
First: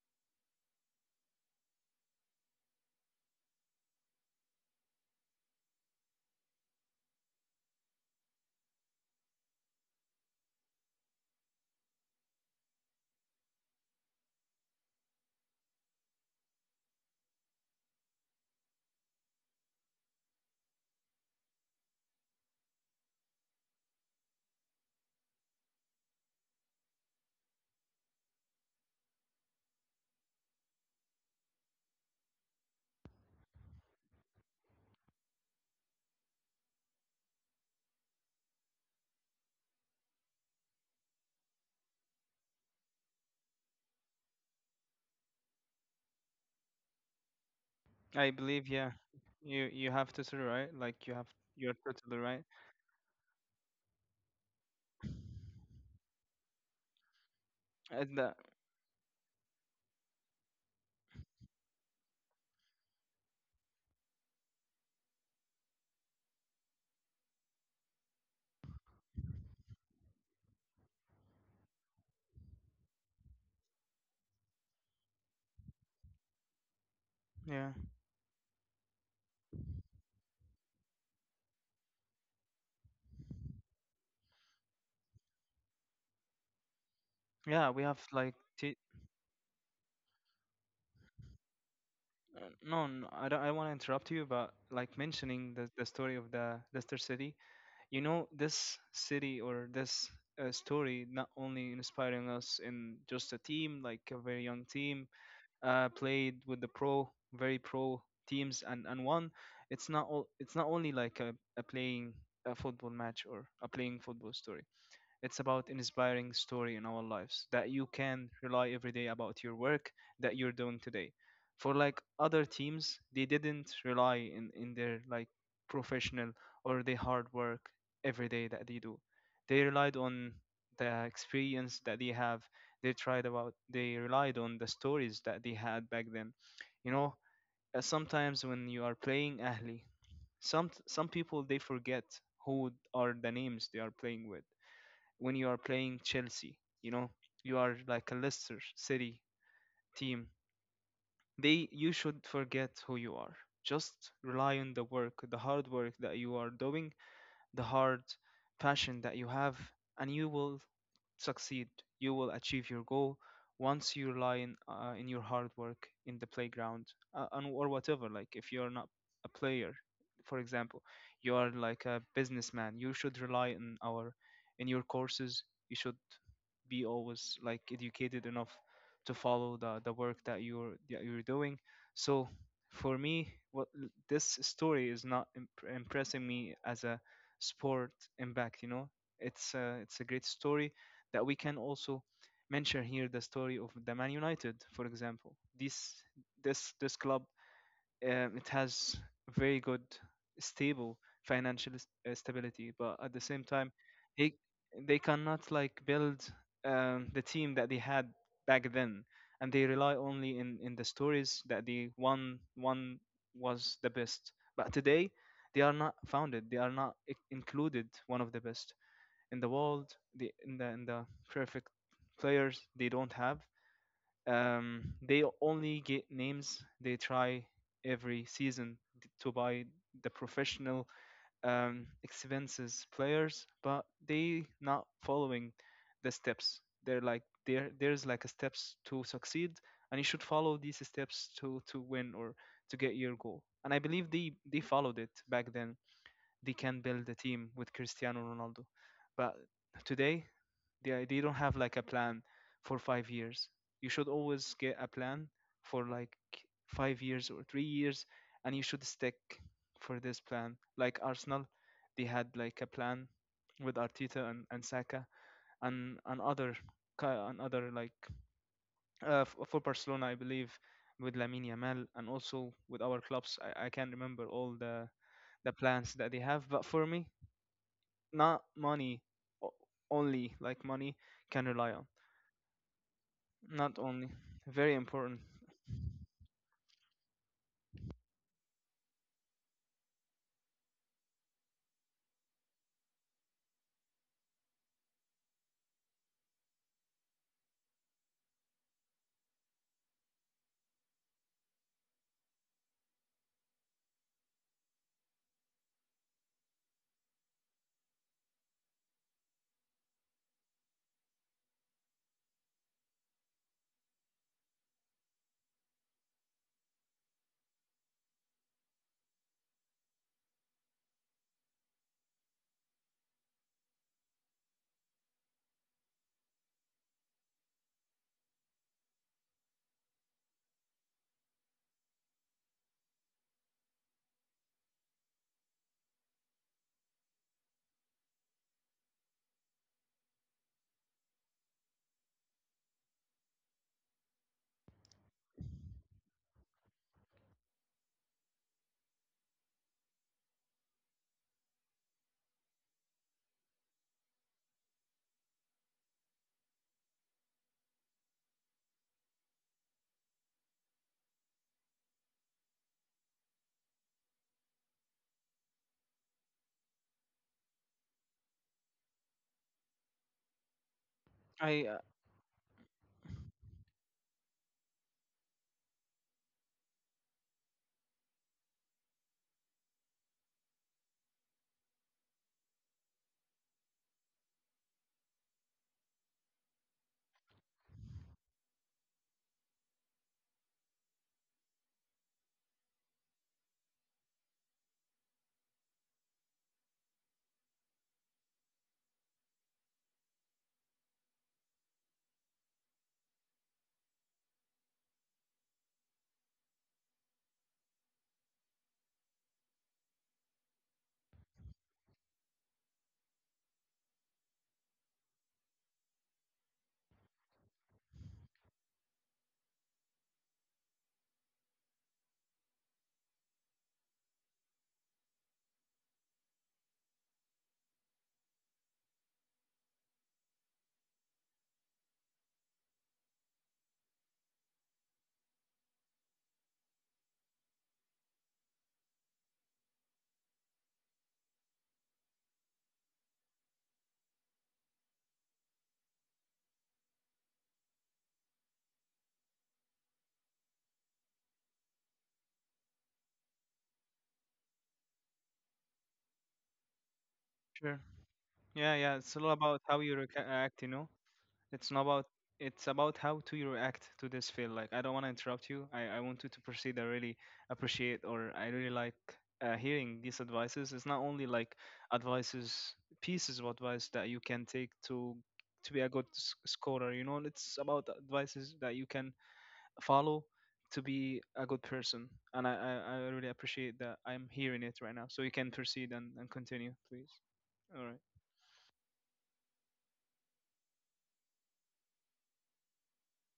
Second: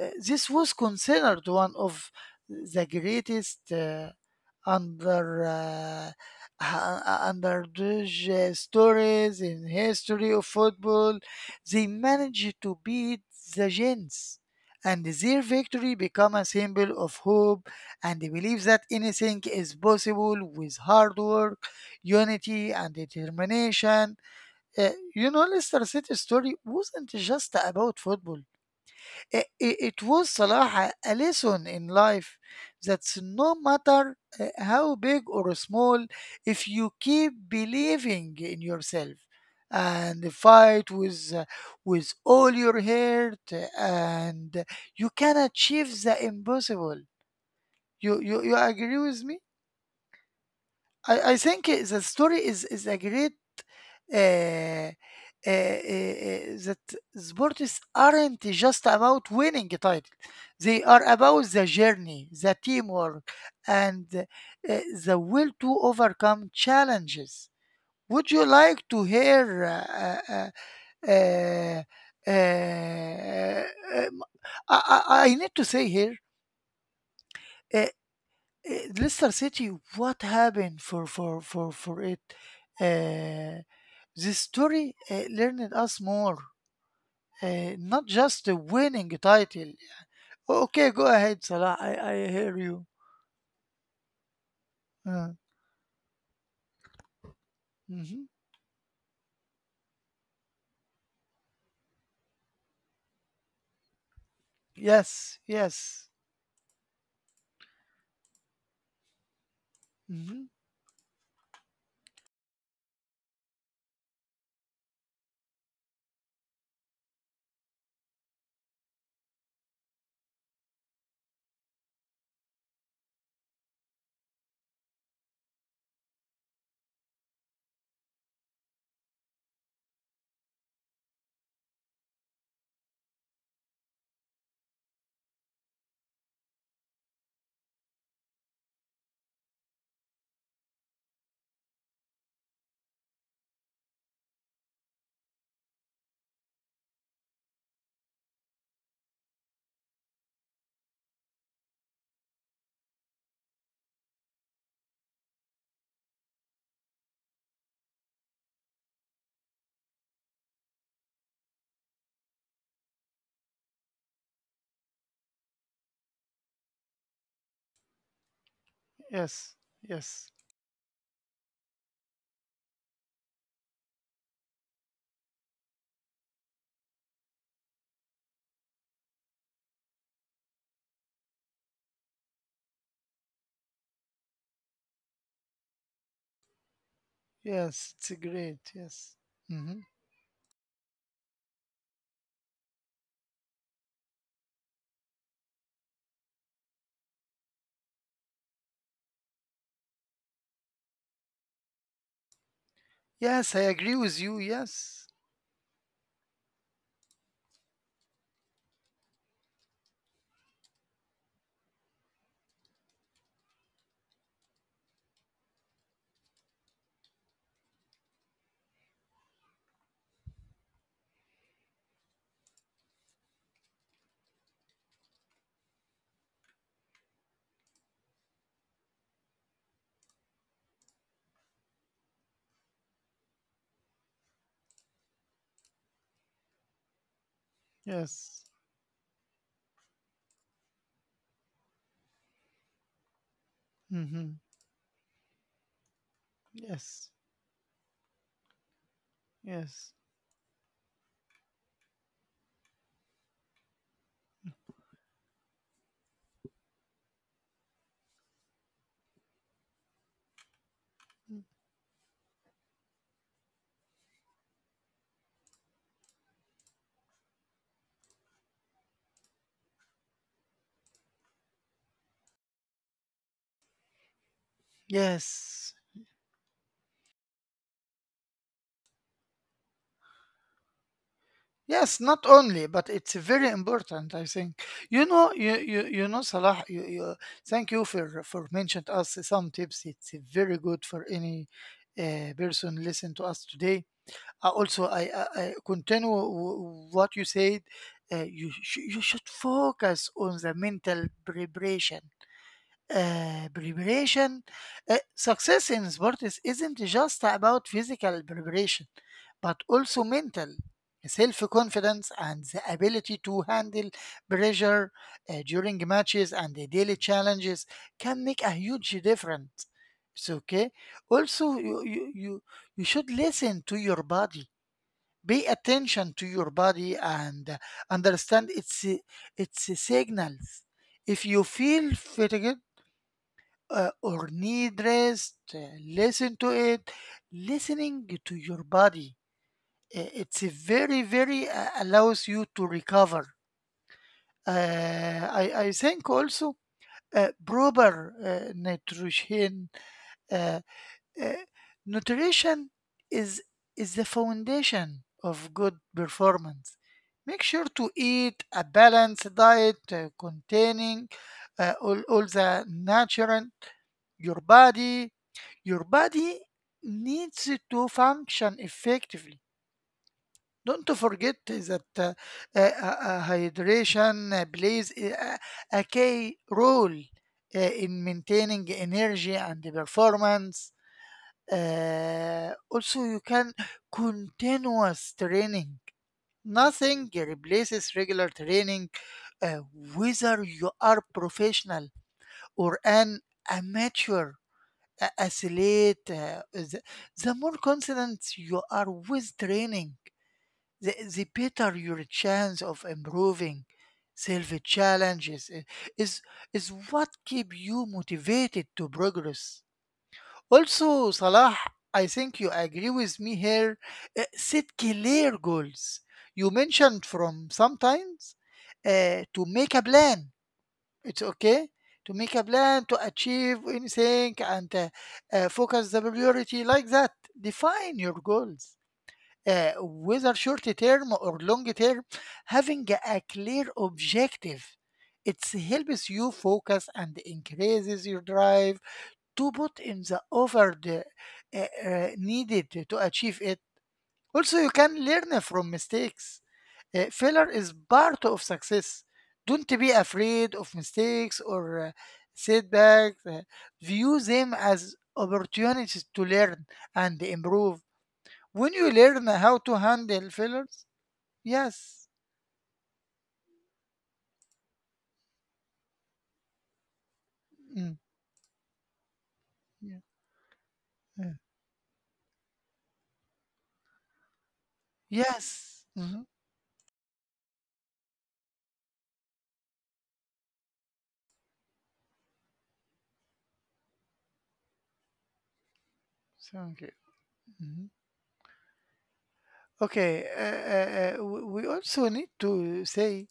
Uh, this was considered one of the greatest. Uh, under uh, ha- uh, under those uh, stories in history of football, they managed to beat the Gens, and their victory become a symbol of hope and the belief that anything is possible with hard work, unity, and determination. Uh, you know, Leicester City's story wasn't just about football. I- i- It was Salah, a lesson in life that no matter uh, how big or small, if you keep believing in yourself and fight with uh, with all your heart, uh, and you can achieve the impossible. You
I
you, you
believe, yeah.
agree with me?
You you have Tutor, right? Like you
I
have
I think
your
i- the
Tutor, right?
story is is a great uh, uh, uh, uh, that sports
And that,
aren't just about winning a title. They are about the journey, the teamwork, and uh, the will to overcome challenges. Would you like to hear uh, uh, uh, uh, uh, um, I, I I need to say here?
yeah,
uh, Eh, Leicester City, what happened for for for for it? Uh, this story uh, learned us more,
yeah. We
uh,
have
not
like
just the
t-
winning title. Okay, go ahead, Salah, I, I
uh,
hear
no,
you.
no, I don't. I want to interrupt you, but like
Uh,
mentioning the the story of the Leicester City. You know
mhm.
this city, or this, uh, story not only inspiring us in just a team, like a very young team,
Yes,
uh,
yes,
played with the pro, very pro teams, and and won. It's not all it's
hmm,
not only like a, a playing a football match or a playing football story. It's about inspiring story in our lives, that you can rely every day about your work that you're doing today. For like other teams, they didn't rely in, in their like professional or the hard work every day that they do. They relied on the experience that they have. They tried about they relied on the stories that they had back then. You know, uh, sometimes when you are playing Ahli, some some people they forget who are the names they are playing with when you are playing Chelsea. You know, you are like a Leicester City team. They, you should forget who you are. Just rely on the work, the hard work that you are doing, the hard passion that you have, and you will succeed. You will achieve your goal once you rely in, uh, in your hard work in the playground, uh, and, or whatever. Like if you're not a
yes,
player, for
yes,
example, you are like a businessman. You should rely on our in your courses. You should be always like educated enough to follow the, the work that you're that you're doing. So for me, what this story is not imp- impressing me as a sport
yes, it's
impact, you
great.
know.
Yes,
It's a,
hmm,
it's a great story that we can also mention here, the story of the man united, for example. This this this club, um, it has very good stable financial s- uh, stability, but at the same
yes, I
time
agree with
they
you.
they
Yes,
cannot like build um, the team that they had back then, and they rely only in in the stories that the one one was the best, but today they are not founded, they are not i- included one of the best in the world. The in the In the perfect players they don't have. um, they only get names. They try every season t- to buy the professional, um, expenses players, but they not following the steps. They're like, there there's like a
yes,
steps to succeed, and you should follow these steps to to win or to get your goal. And I believe they
hmm,
they followed it back then. They can build a
yes,
team with Cristiano Ronaldo, but
yes,
today they they don't have like a plan for five years. You should always get a plan for like five years or three years, and you should stick for this plan. Like Arsenal,
mm,
they had like a plan with Arteta and, and Saka and and other ki- and other like, uh, f- for Barcelona, I believe with Lamine Yamal, and also with our clubs. I, I can't remember all the the
yes.
plans that they have, but for me, not money, o- only like money can rely on.
Yes, not only, but it's very
Not only.
important, I
Very
think.
important.
You know, you you, you know, Salah, You, you thank you for for mentioned us some tips. It's very good for any uh, person listen to us today. Uh, also, I, I, I continue w- what you said. Uh, you sh- you should focus on the mental preparation uh, preparation. Uh, success in sports isn't just about physical preparation, but also mental, self confidence, and the ability to handle pressure uh, during matches and the daily challenges can make a huge difference. It's okay. Also, you, you, you, you should listen to your body. Pay attention to your body and uh, understand its its signals. If you feel fatigued, uh, or need rest, uh, listen to it. Listening to your body, uh, it's a very, very uh, allows you to recover. Uh, I, I think also uh, proper uh, nutrition, uh, uh, nutrition is is the foundation of good performance. Make sure to eat a balanced diet uh, containing uh, all, all the nutrient your body your body needs to function effectively. Don't forget
I, uh,
that uh, uh, uh, hydration uh, plays a, a key role uh, in maintaining energy and performance. Uh, also, you can continuous training. Nothing replaces regular training, uh, whether you are professional or an amateur a- athlete. Uh, the, the more consistent you are with training, the, the better your chance of improving. Self challenges uh, is is what keep you motivated to progress. Also, Salah, I think you agree with me here. Uh, set clear goals. You mentioned from sometimes uh, to make a plan. It's okay to make a plan to achieve anything and uh, uh, focus the priority like that. Define your goals, Uh, whether short term or long term. Having a clear objective, it helps you focus and increases your drive to put in the over the uh, uh, needed to achieve it. Also, you can learn from mistakes. Uh, failure is part of success. Don't be afraid of mistakes or uh, setbacks. Uh, view them as opportunities to learn and
sure.
improve.
Yeah,
When
yeah.
you
It's all
learn
about
how
how
to
you reca-
handle
act. You know,
failures,
it's not about.
yes,
It's about how to you react to this feel. Like I don't want to interrupt you. I I want you to proceed. I really appreciate,
mm,
or I really like uh, hearing
yeah,
these advices. It's not only
yeah,
like advices, pieces of advice that you can take to to be a
yes,
good
mhm.
s- scorer. You know, it's about advices that you can follow to be a good person. And I, I, I really appreciate that I'm hearing it right now. So you can proceed and, and continue,
Thank you.
please. All
Mhm.
right.
Okay, uh, uh, uh, we we also need to say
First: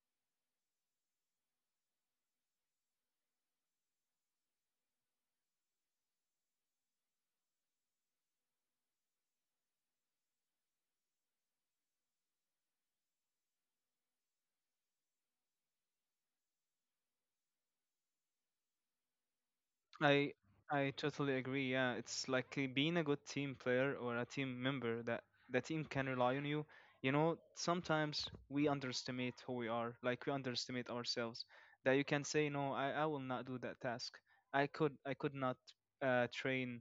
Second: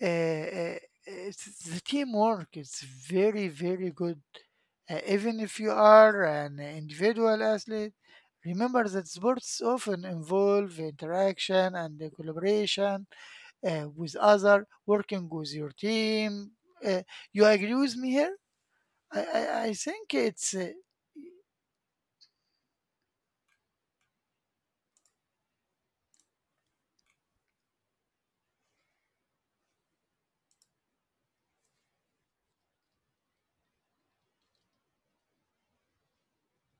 uh, uh, it's the teamwork, it's very very good. Uh, even if you are an individual athlete, remember that sports often involve interaction and the collaboration uh, with other working with your team. Uh, you agree with me here? I, I, I think
I
it's uh,
I totally agree. Yeah, it's like uh, being a good team player or a team member, that the team can rely on you. You know, sometimes we underestimate who we are, like we underestimate ourselves. That you can say, no, I, I will not do that task. I could I could not uh, train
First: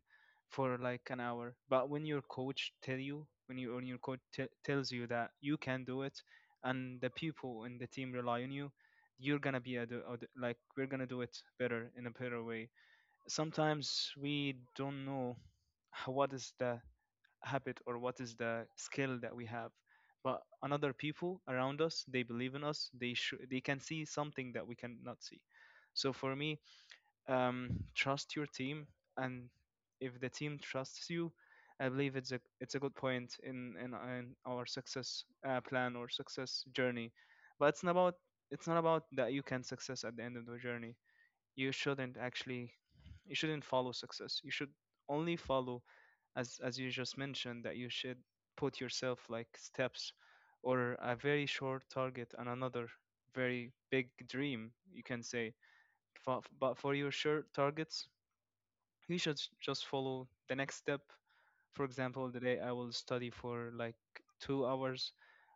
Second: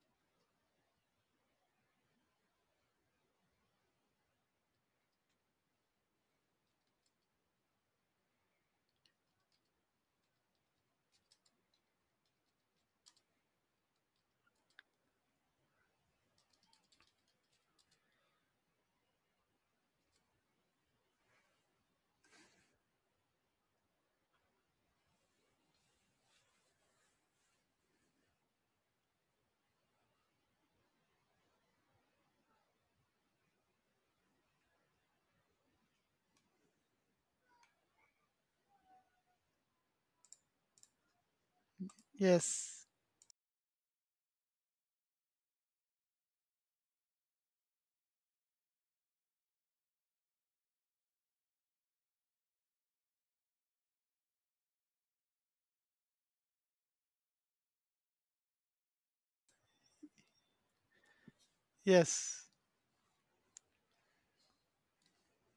for like an hour. But when your coach tell you, when you when your coach t- tells you that you can do it, and the people in the team rely on you, you're gonna be a do, a do- like we're gonna do it better in a better way. Sometimes we don't know h- what is the habit or what is the skill that we have, but another people around us, they believe in us, they sh- they can see something that we cannot see. So for me, um, trust your team, and if the team trusts you, I believe it's a it's a good point in in, in our success uh, plan or success journey. But it's not about, it's not about that you can success at the end of the journey. You shouldn't actually,
yes,
you shouldn't follow success. You should only follow, as as you just mentioned, that you should put yourself like steps or a very short target and another very big dream, you can say. Fo- but for your short targets, you should s- just follow the next step. For example,
yes,
today I will study for like two hours,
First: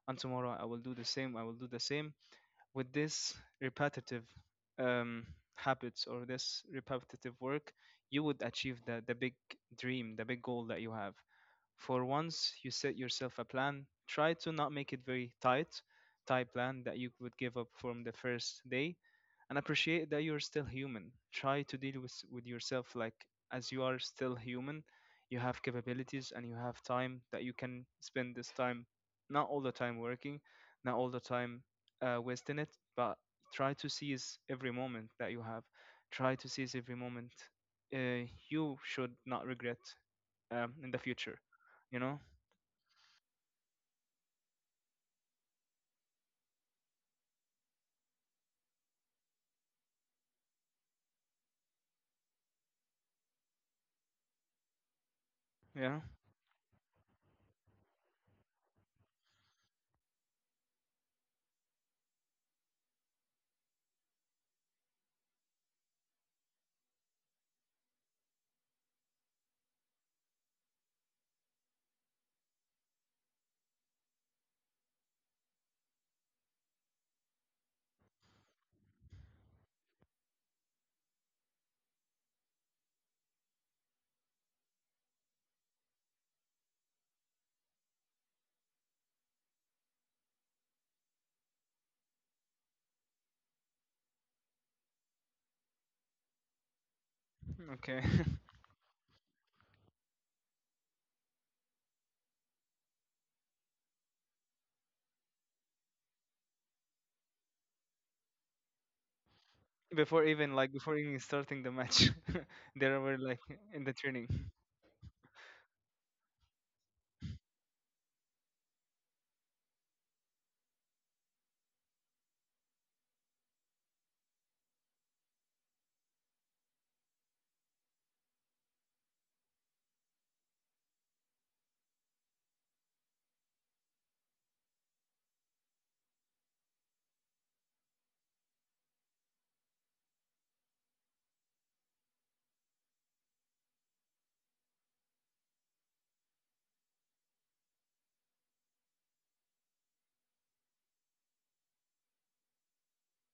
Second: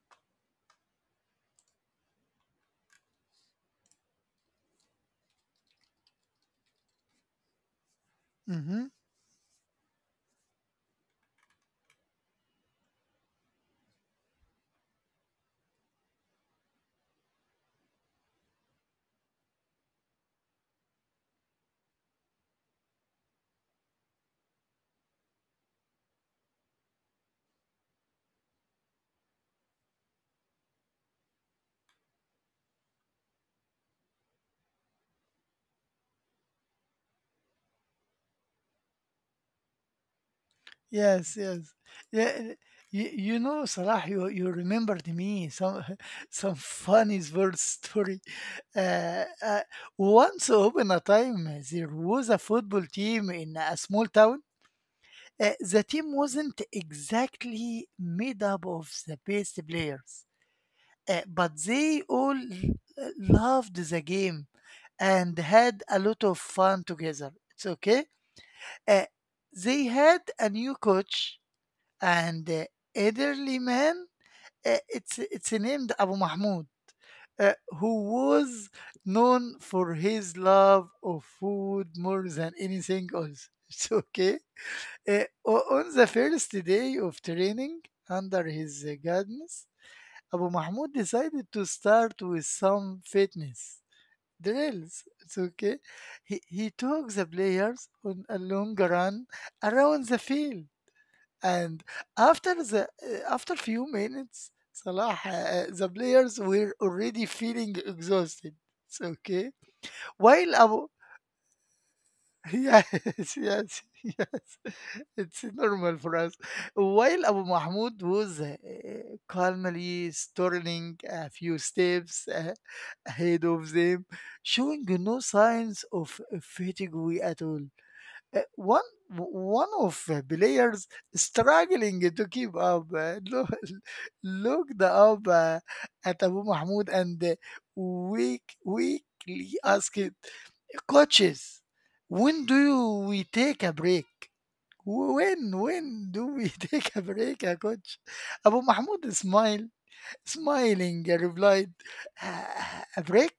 and tomorrow I will do the same, I will do the same. With this repetitive um, habits, or this repetitive work, you would achieve
hmm,
the, the big dream, the big goal that you have. For once you set yourself a plan, try to not make it very tight, tight plan, that you would give up from the first day, and appreciate that you're still human. Try to deal with with yourself like as you are still human. You have capabilities and you have time that you can spend this time, not all the time working, not all the time uh, wasting it, but try to seize every moment that you have. Try to seize every moment. Uh, you should not regret um, in the
yes,
future.
yes.
You know?
Yeah, you, you know, Salah, you, you remembered me some some funny bird story. Uh, uh, Once upon a time, there was a football team in a small town. Uh, the
Yeah.
team wasn't exactly made up of the best players, uh, but they all l- loved the game and had a lot of fun together. It's okay. Uh, they had a new coach and uh, elderly man. Uh, it's it's named Abu Mahmoud, uh, who was known for his love of food more than anything else. It's okay. Uh, o- on the first day of training under his uh, guidance, Abu Mahmoud decided to start with some fitness drills. It's okay. He, he took the players
Okay.
on a long run around the field, and after the uh, after few minutes, Salah, uh, the players were already feeling exhausted. It's okay.
Before
While
even, like,
Abu,
before even starting the match,
yes,
there were like
yes,
in the training.
yes, it's normal for us. While Abu Mahmoud was uh, calmly turning a few steps uh, ahead of them, showing no signs of fatigue at all. Uh, one one of uh, players struggling to keep up, Uh, look, looked up uh, at Abu Mahmoud and uh, weak, weakly asked, "Coaches, when do you, we take a break? When when do we take a break, uh, coach?" Abu Mahmoud smiled, smiling, uh, replied, "Ah, "A break?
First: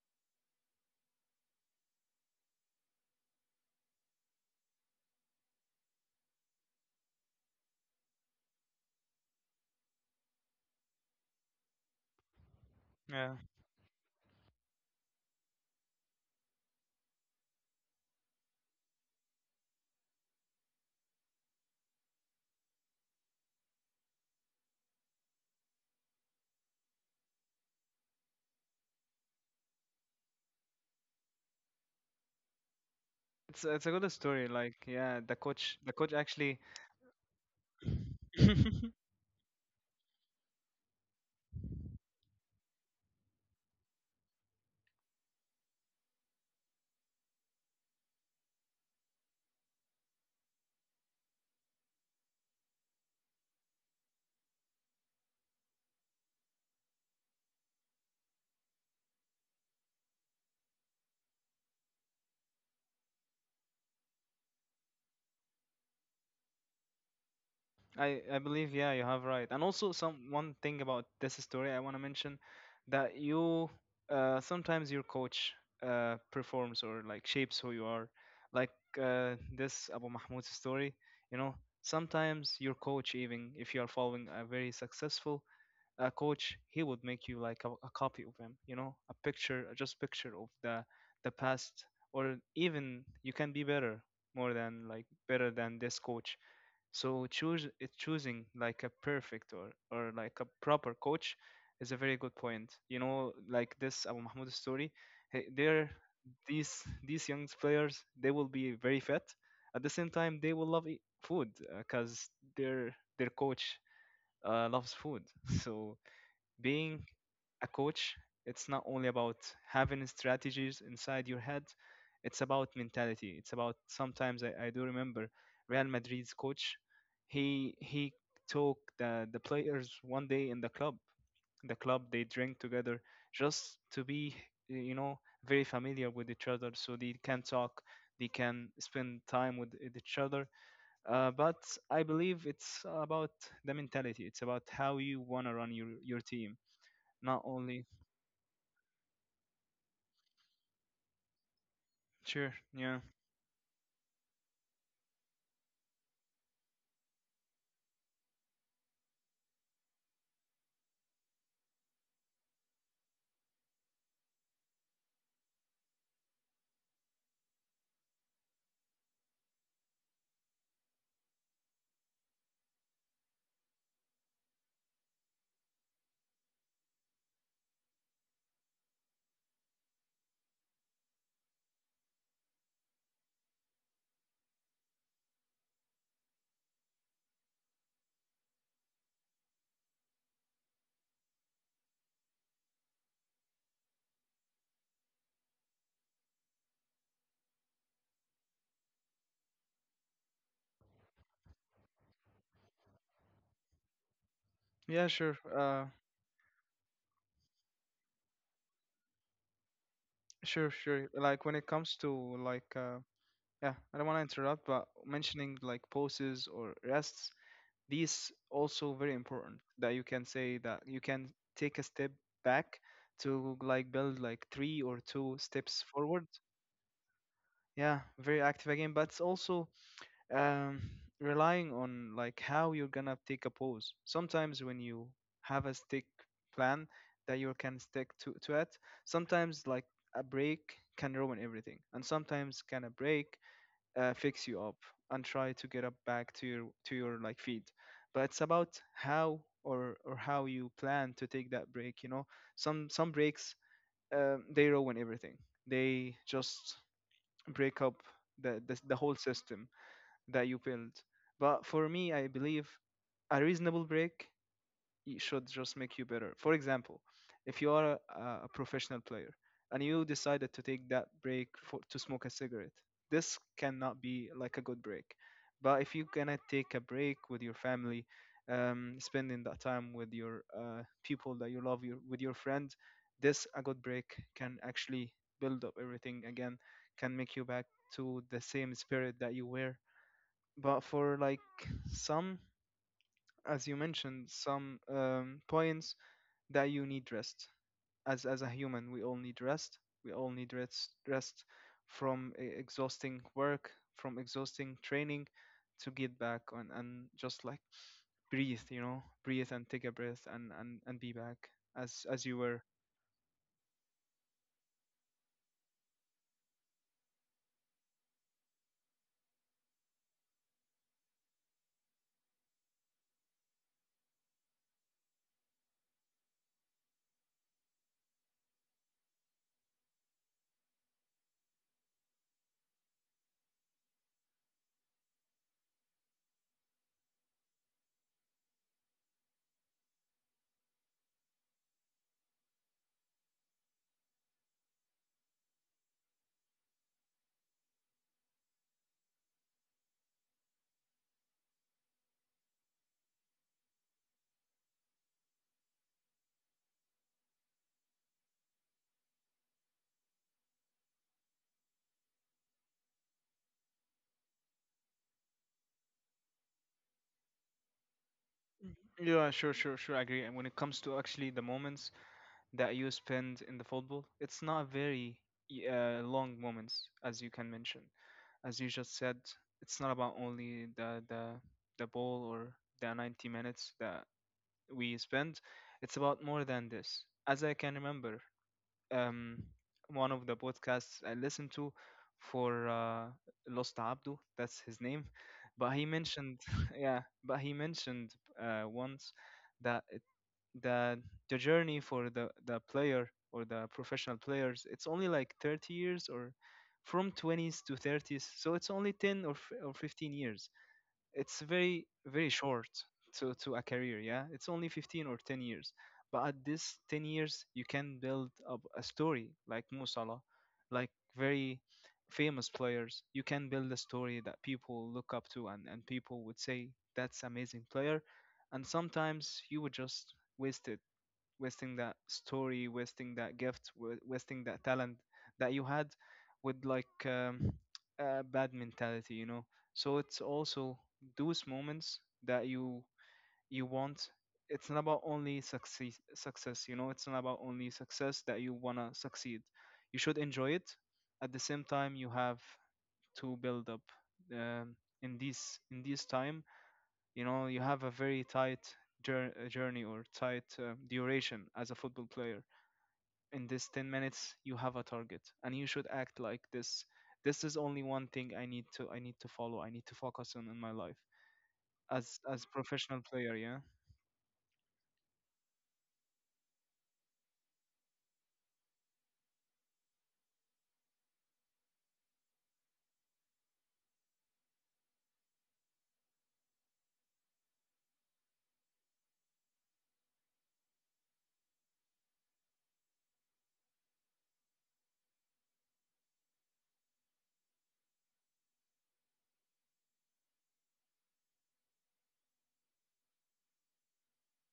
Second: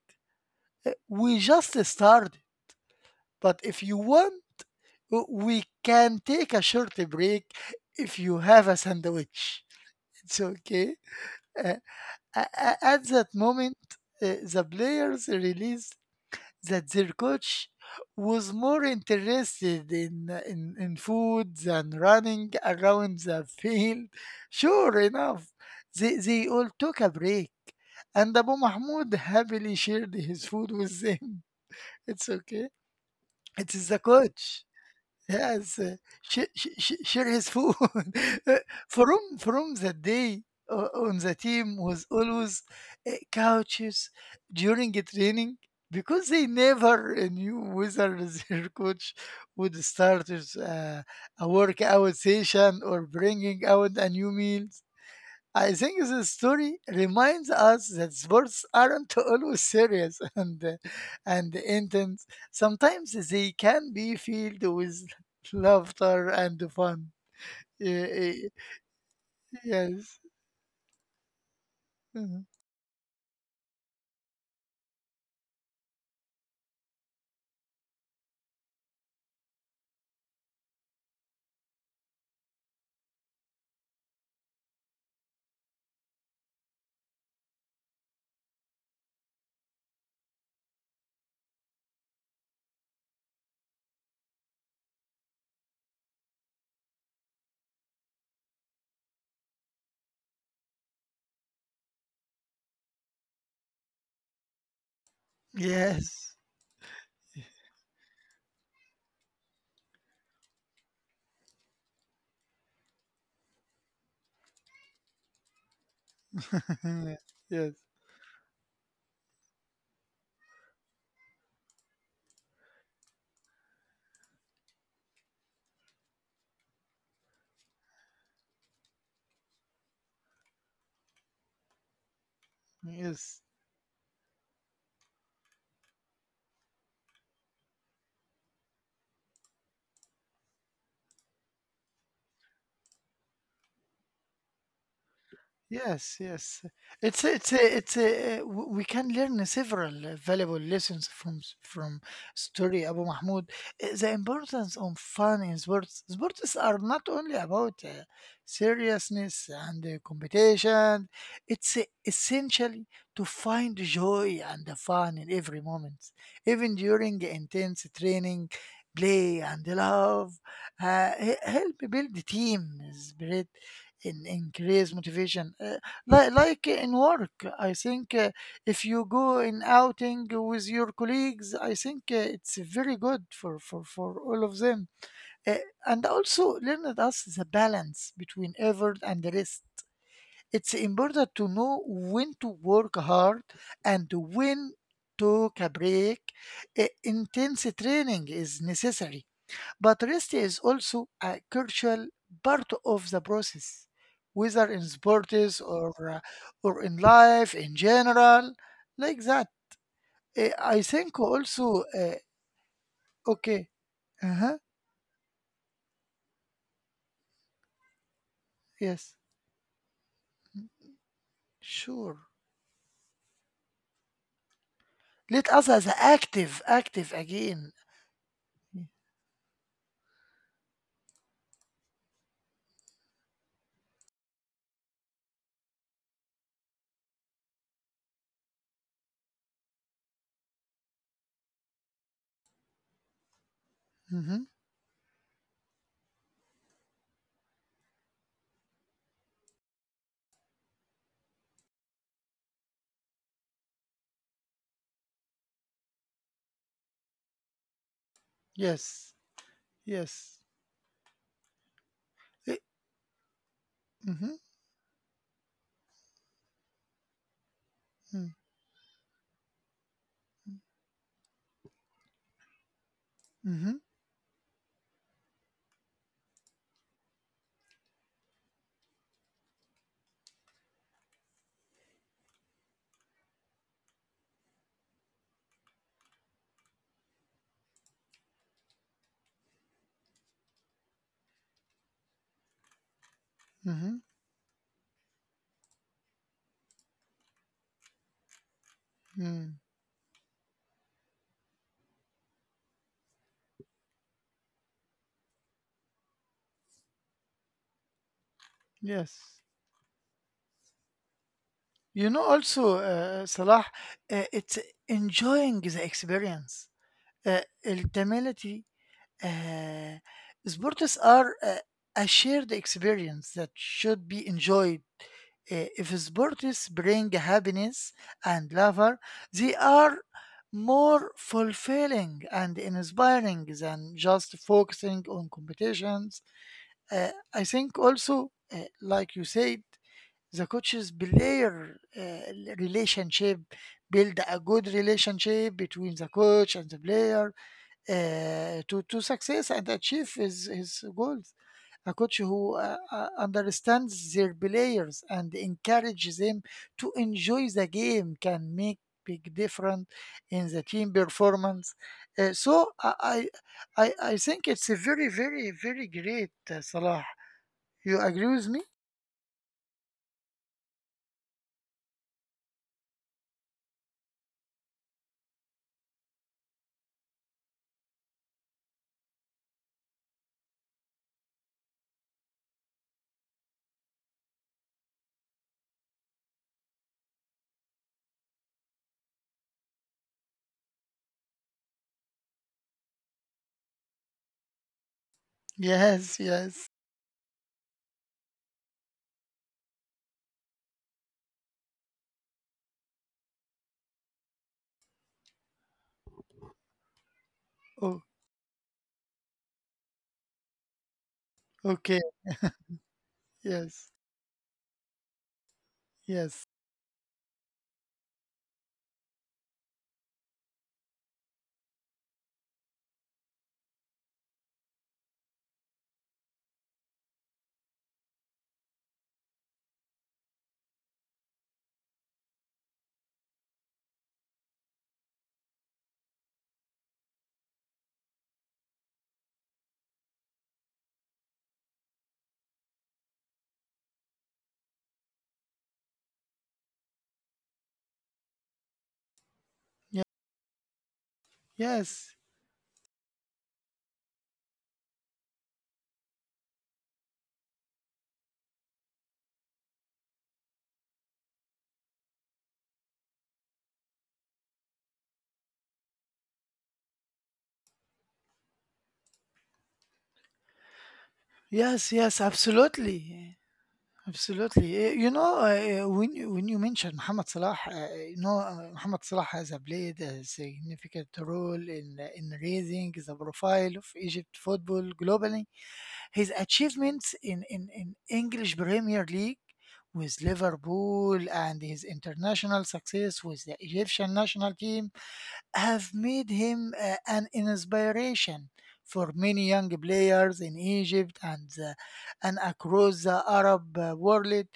Uh, We just started, but if you want, W- we can take a short break if you have a sandwich." It's okay. Uh, a- a- at that
Yeah.
moment, uh, the players realized that their coach was more interested in, in, in food than running around the field. Sure enough, they, they all took a break, and Abu Mahmoud happily shared his food with them. It's okay.
It's
It
it's
is
a
the
good story.
coach.
Like yeah, the coach
Yes,
the
uh,
coach
sh-
actually,
sh- sh- share his food. Uh, from from the day o- on the team was always uh, couches during the training because they never uh, knew whether their coach would start with, uh, a workout session or bringing out a new meal. I think this story reminds us that sports aren't always serious and uh, and intense. Sometimes they can be filled with laughter and fun. Y-
I I
y-
believe, yeah, you have right. And also
Yes.
some one thing about this story I want to mention,
Mhm.
that you, uh, sometimes your coach, uh, performs or like shapes who you are. Like, uh, this Abu Mahmoud's story, you know, sometimes your coach, even if you are following a very successful, a coach, he would make you like a, a copy of him, you know, a picture, just picture of the the past, or even you can be better, more than, like, better than this coach. So choose it, choosing like a perfect, or or like a proper coach, is a very good point, you know, like this Abu Mahmoud story. Hey, there,
Yes.
these these young players, they will be very fit. At the same time, they will love eat food, because their their coach uh, loves food. So, being
yes.
a coach, it's not only about having strategies inside your head, it's about mentality. It's about sometimes, I, I do remember Real Madrid's coach, he he took the, the players one day in the club. The club, they drink together,
Yes.
just to be, you know, very familiar with each other, so they can talk, they can spend time with each other. Uh, but I believe it's about the mentality. It's about how you wanna run your, your
Yes,
team.
yes. It's a-
Not
it's a-
only,
it's a, w- we can learn several uh, valuable lessons from s- from
sure,
story
yeah.
Abu Mahmoud. Uh, The importance of fun in sports. Sports are not only about uh, seriousness and uh, competition. It's uh, essentially to find joy and the fun in every moment, even during intense training, play and love. Uh, he- help build the team spirit in increase motivation. Uh, like, like in work, I think uh, if you go in outing with your colleagues, I think uh, it's very good for, for, for all of them. Uh, and also learned us the balance between effort and rest. It's important to know when to work hard and when to take a break. Uh, intense training is necessary but rest is also a crucial part of the process, whether in
Yeah, sure,
sports
uh
or uh, or in life in general, like that. Eh,
sure,
I
sure,
think
like when it
also
comes to
uh,
like, uh, yeah,
okay.
I don't want to
Uh-huh.
interrupt, but mentioning like poses or rests, these also very
Yes.
important, that you can say
Mm.
that you can take a step
Sure.
back, to like build like three or two
Let us
steps
as
forward.
active, active again.
Yeah, very active again, but it's also um, relying on like how you're gonna take a pause. Sometimes when you have a stick plan that you can stick to to it, sometimes like a break can ruin everything, and sometimes can a break uh,
Mm-hmm.
fix you up and try to get up back to your, to your like feet. But it's about how, or or how you plan to take that break. You know, some some breaks, um, they ruin everything. They just break up the the, the whole
Yes.
system that
Yes.
you build. But for me, I believe
Eh,
a reasonable break,
Mm-hmm.
it should just make you better. For example, if you are a,
Mm.
a professional player and you decided to take that break for, to smoke a cigarette, this
Mm-hmm.
cannot be like a good break. But if you cannot take a break with your family, um, spending that time with your uh, people that you love, your, with your friend, this a good break can actually build up everything again, can make you back to the same spirit that you were. But for like some, as you
Mm-hmm.
mentioned, some um, points that you need rest, as as a human, we all need
Mm.
rest, we all need rest rest from e- exhausting work, from exhausting training, to get back on and just like breathe, you know,
Yes.
breathe and take a breath, and and, and be back as
You
as
know,
you were.
also, uh, Salah, uh, it's enjoying the experience. uh, ultimately, uh, sports are uh, a shared experience that should be enjoyed. Uh, if sports bring happiness and laughter, they are more fulfilling and inspiring than just focusing on competitions. Uh, I think also, uh, like you said, the coaches player uh, relationship build a good relationship between the coach and the player uh, to to success and achieve his his goals. A coach who uh, uh, understands their players and encourages them to enjoy the game can make big difference in the team performance. Uh, so I, I I I think it's a very very very great uh, Salah. You agree with me?
Mhm. Yeah, sure, sure, sure. I agree. And when it comes to actually the moments that you spend in the football, it's not very, y- uh, long moments, as you can mention, as you just said. It's not about only the the the ball or the ninety minutes that we spend. It's about more than this. As I can remember, um, one of the podcasts I listened to for, uh, Lost Abdu, that's his name, but he
Yes,
mentioned,
yes.
yeah, but he mentioned, uh, once, that, that the journey for the the player or the professional players, it's only like thirty years, or from twenties to
Oh,
thirties, so it's only ten or, f- or fifteen years. It's very
okay.
very short to to a
Yes,
career. Yeah, it's only fifteen or ten years, but at
yes,
this ten years you can build up a story like Mo Salah, like very famous players. You can build a story that people look up to, and and people would say, that's amazing player. And sometimes you would just wasted, wasting that story, wasting that gift, wa- wasting that talent that you had, with like, um, a bad mentality, you know. So it's also those moments that you you want. It's not about only success, success, you know. It's not about only success that you wanna succeed. You
yes,
should enjoy it. At the same time, you
yes,
have to build up, um, in this, in this time, you know, you have a very tight, jour- uh, journey or tight uh, duration as a football player. In this ten minutes, you have a target, and you should act like this. This is only one thing I need to I need to follow. I need to focus on in my life
yes.
as
Yes.
as professional player.
Absolutely.
Yeah,
Absolutely. Uh, You know, uh, when you, when you mentioned Mohamed Salah, uh, you know, uh, Mohamed Salah has uh, played a significant role in eh, in raising the profile of Egypt football globally. His achievements in, in, in English Premier League with Liverpool and his international success with the Egyptian national team have made him uh, an inspiration for many young players in Egypt and, uh, and across the Arab uh, world.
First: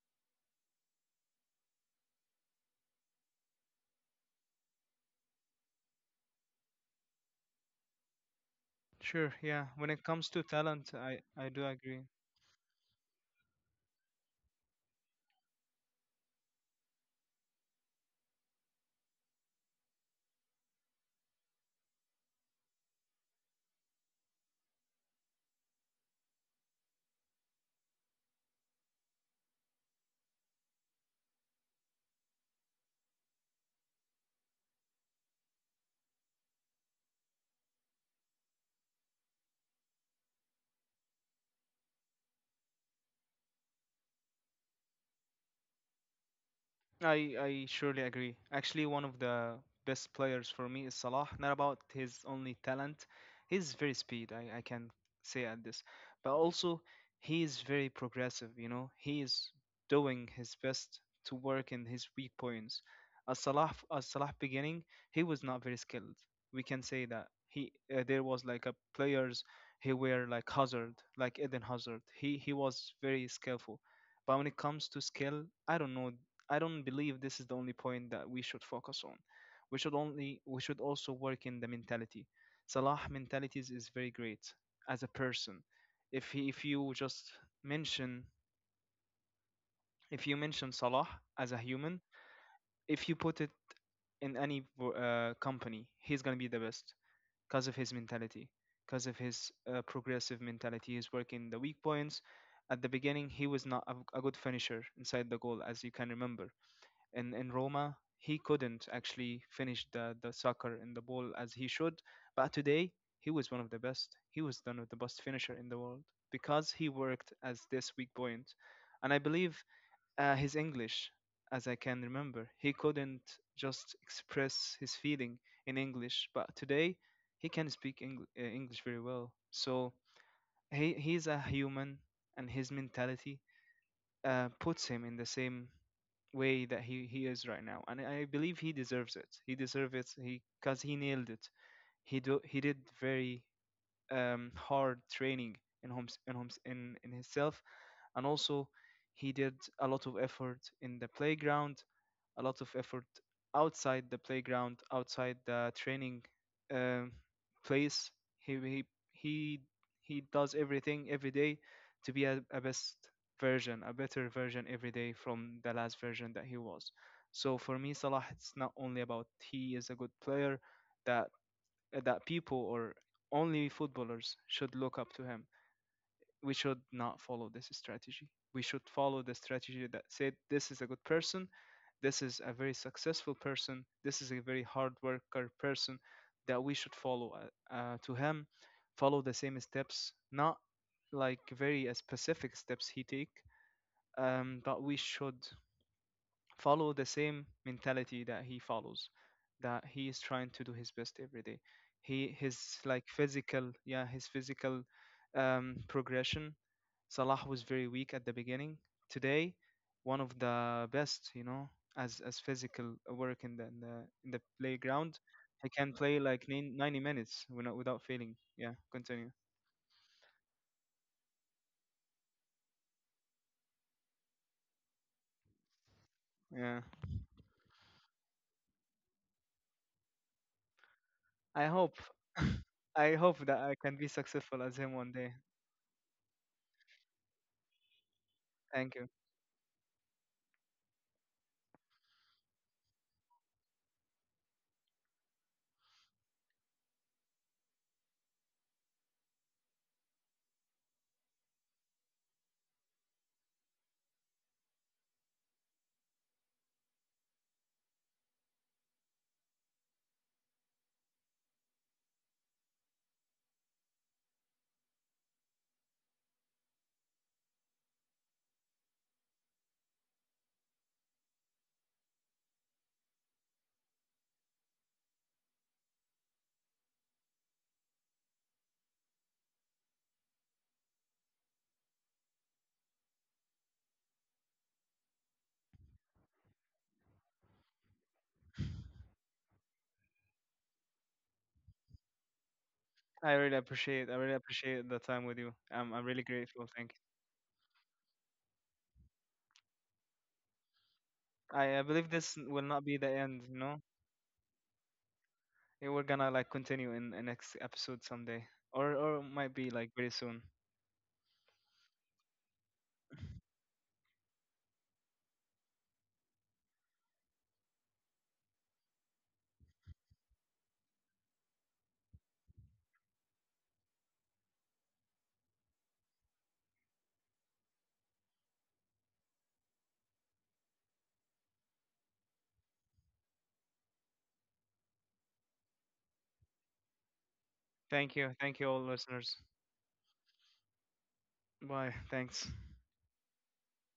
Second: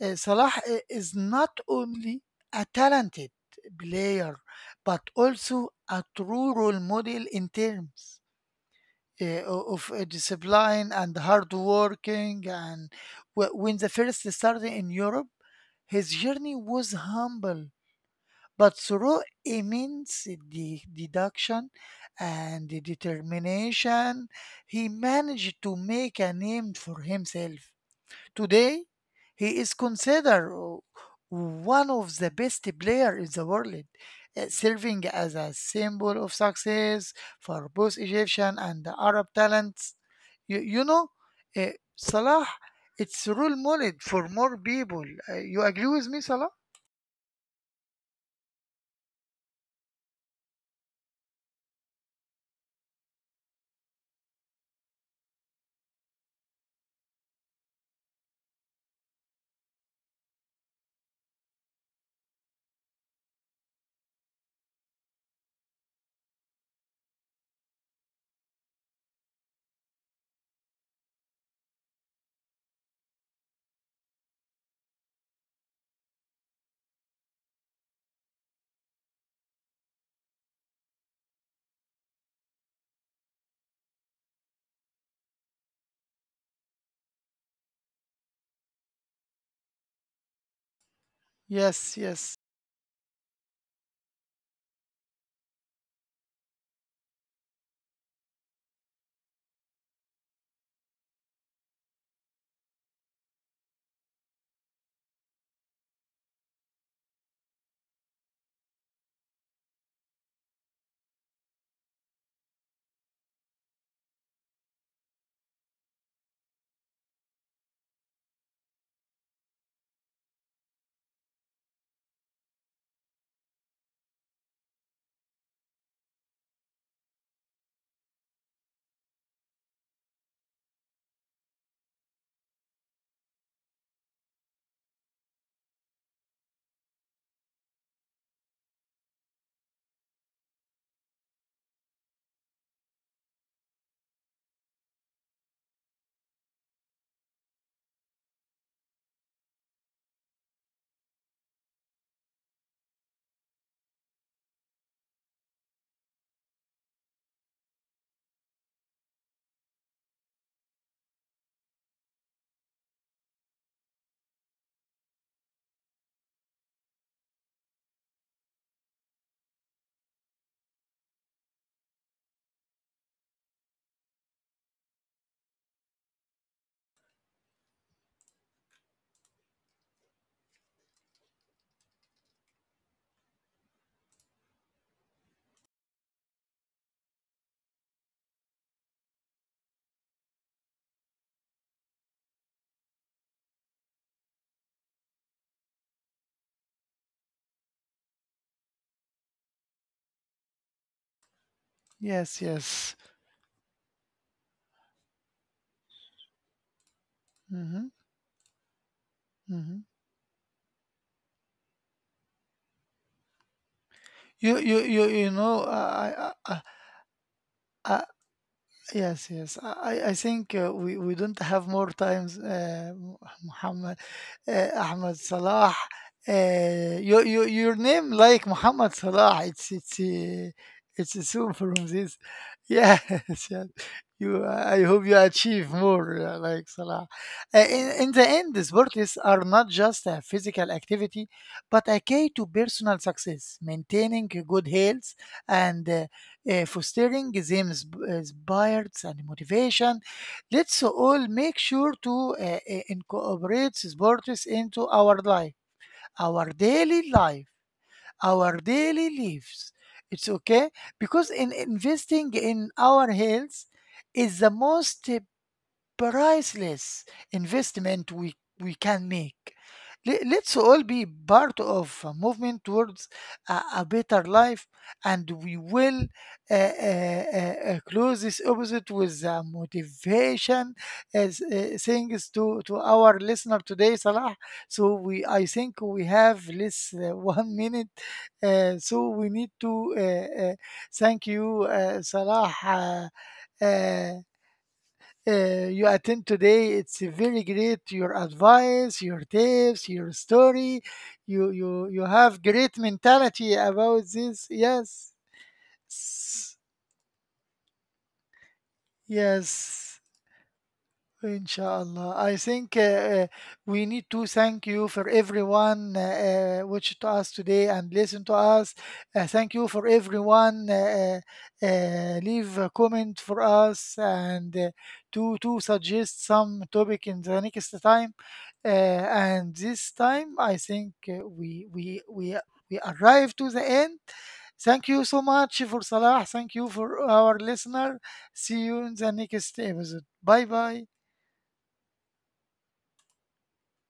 uh, Salah i- Is not only a talented player but also a true role model in terms
sure.
uh,
Yeah,
o-
when
of
it
uh,
comes to
discipline
talent,
and
I I
hard
do agree.
working and wh- when the first started in Europe his journey was humble but through immense de- deduction and determination he managed to make a name for himself. Today, he is considered o- one of the best players in the world, uh, serving as a symbol of success for both Egyptian and Arab talents. You, you know, uh, Salah, it's role model for more people. Uh, you agree with me, Salah?
I I surely agree. Actually, one of the best players for me is Salah. Not about his only talent, his very speed, I I can say at this, but also he is very progressive. You know, he is doing his best to work in his weak points. As Salah as Salah beginning, he was not very skilled. We can say that he, uh, there was like a players, he were like Hazard, like Eden Hazard. He he was very skillful. But when it comes to skill, I don't know. I don't believe this is the only point that we should focus on. We should only we should also work in the mentality. Salah mentalities is very great as a person. If he, if you just mention, if you mention Salah as a human,
Yes, yes,
if you put it in any uh, company, he's gonna be the best because of his mentality, because of his uh, progressive mentality. He's working the weak points. At the beginning, he was not a, a good finisher inside the goal, as you can remember in in Roma, he couldn't actually finish the the soccer and the ball as he should. But today, he was one of the best. He was one of the best finisher in the world because he worked as this weak point, point. And I believe, uh, his English, as I can remember, he couldn't just express his feeling in English. But today, he can speak Engl- uh, English very well. So he he's a human, and his mentality, uh, puts him in the same way that he, he is right now. And I believe he deserves it, he deserves it, he, because he nailed it. He do he did very, um hard training in homes, in homes, in in himself. And also he did a lot of effort in the playground, a lot of effort outside the playground, outside the training, um, place. He, he he he does everything every day to be a, a best version, a better version every day from the last version that he was. So for me, Salah, it's not only about he is a good player that that people, or only footballers, should look up to him. We should not follow this strategy. We should follow the strategy that said, this is a good person, this is a very successful person, this is a very hard worker person, that we should follow uh, uh, to him, follow the same steps, not like very uh, specific steps he take, um, but we should follow the same mentality that he follows, that he is trying to do his best every day. He his
yes,
like
yes.
physical, yeah, his physical, um, progression. Salah was very weak
Hmm.
at the beginning, today
Hmm.
one of the best, you know, as as physical work in the in the, in the
You, you,
playground.
you, you
He
know,
can play like
uh,
nin-
I, I,
ninety minutes without without
I,
failing. Yeah, continue.
Yes, yes. I, I I think uh, we, we don't have more times, uh, Muhammad, uh, Ahmed Salah.
Yeah,
Uh, your, your, your name like Muhammad Salah. It's it's uh, it's
I
assumed
hope,
from this.
I
Yes,
hope that I can
yes.
be successful as
You,
him one
I
day.
hope you achieve more uh, like Salah. Uh, in, in the
Thank
end,
you.
sports are not just a physical activity, but a key to personal success, maintaining good health and uh, uh, fostering the inspires and motivation. Let's all make sure to uh, uh, incorporate sports into our life, our daily life, our daily lives. It's okay because in investing in our health is the most priceless investment we, we can make. Le- Let's all be part of a movement towards a, a better life, and we will uh, uh, uh, uh, close this opposite with uh, motivation as uh, things to, to our listener today, Salah. So we, I think we have less uh, one minute, uh, so we need to uh, uh, thank you, uh, Salah.
I really
Uh,
appreciate. I really
uh,
appreciate the time with you.
uh,
I'm I'm
you
really
attend
grateful.
today.
Thank
It's very great. Your advice, your tips, your story.
you.
You
I, I
you
believe
you
this
have
will not
great
be the end. You
mentality
know,
about this. Yes,
eh, we're gonna like
S-
continue in the next episode someday, or or it might be like very
yes.
soon.
Inshallah. I think uh, uh, we need to thank you for everyone uh, uh, which to us today and listen to us. Uh, thank you for everyone. Uh, uh, uh, leave a comment for us and uh, to to suggest some topic in the next time. Uh, and this time, I think uh, we we we we arrive to the end. Thank you so much for Salah. Thank you for our listener.
Thank you. Thank you
See
all
you in the
listeners.
next episode. Bye bye.
Bye. Thanks.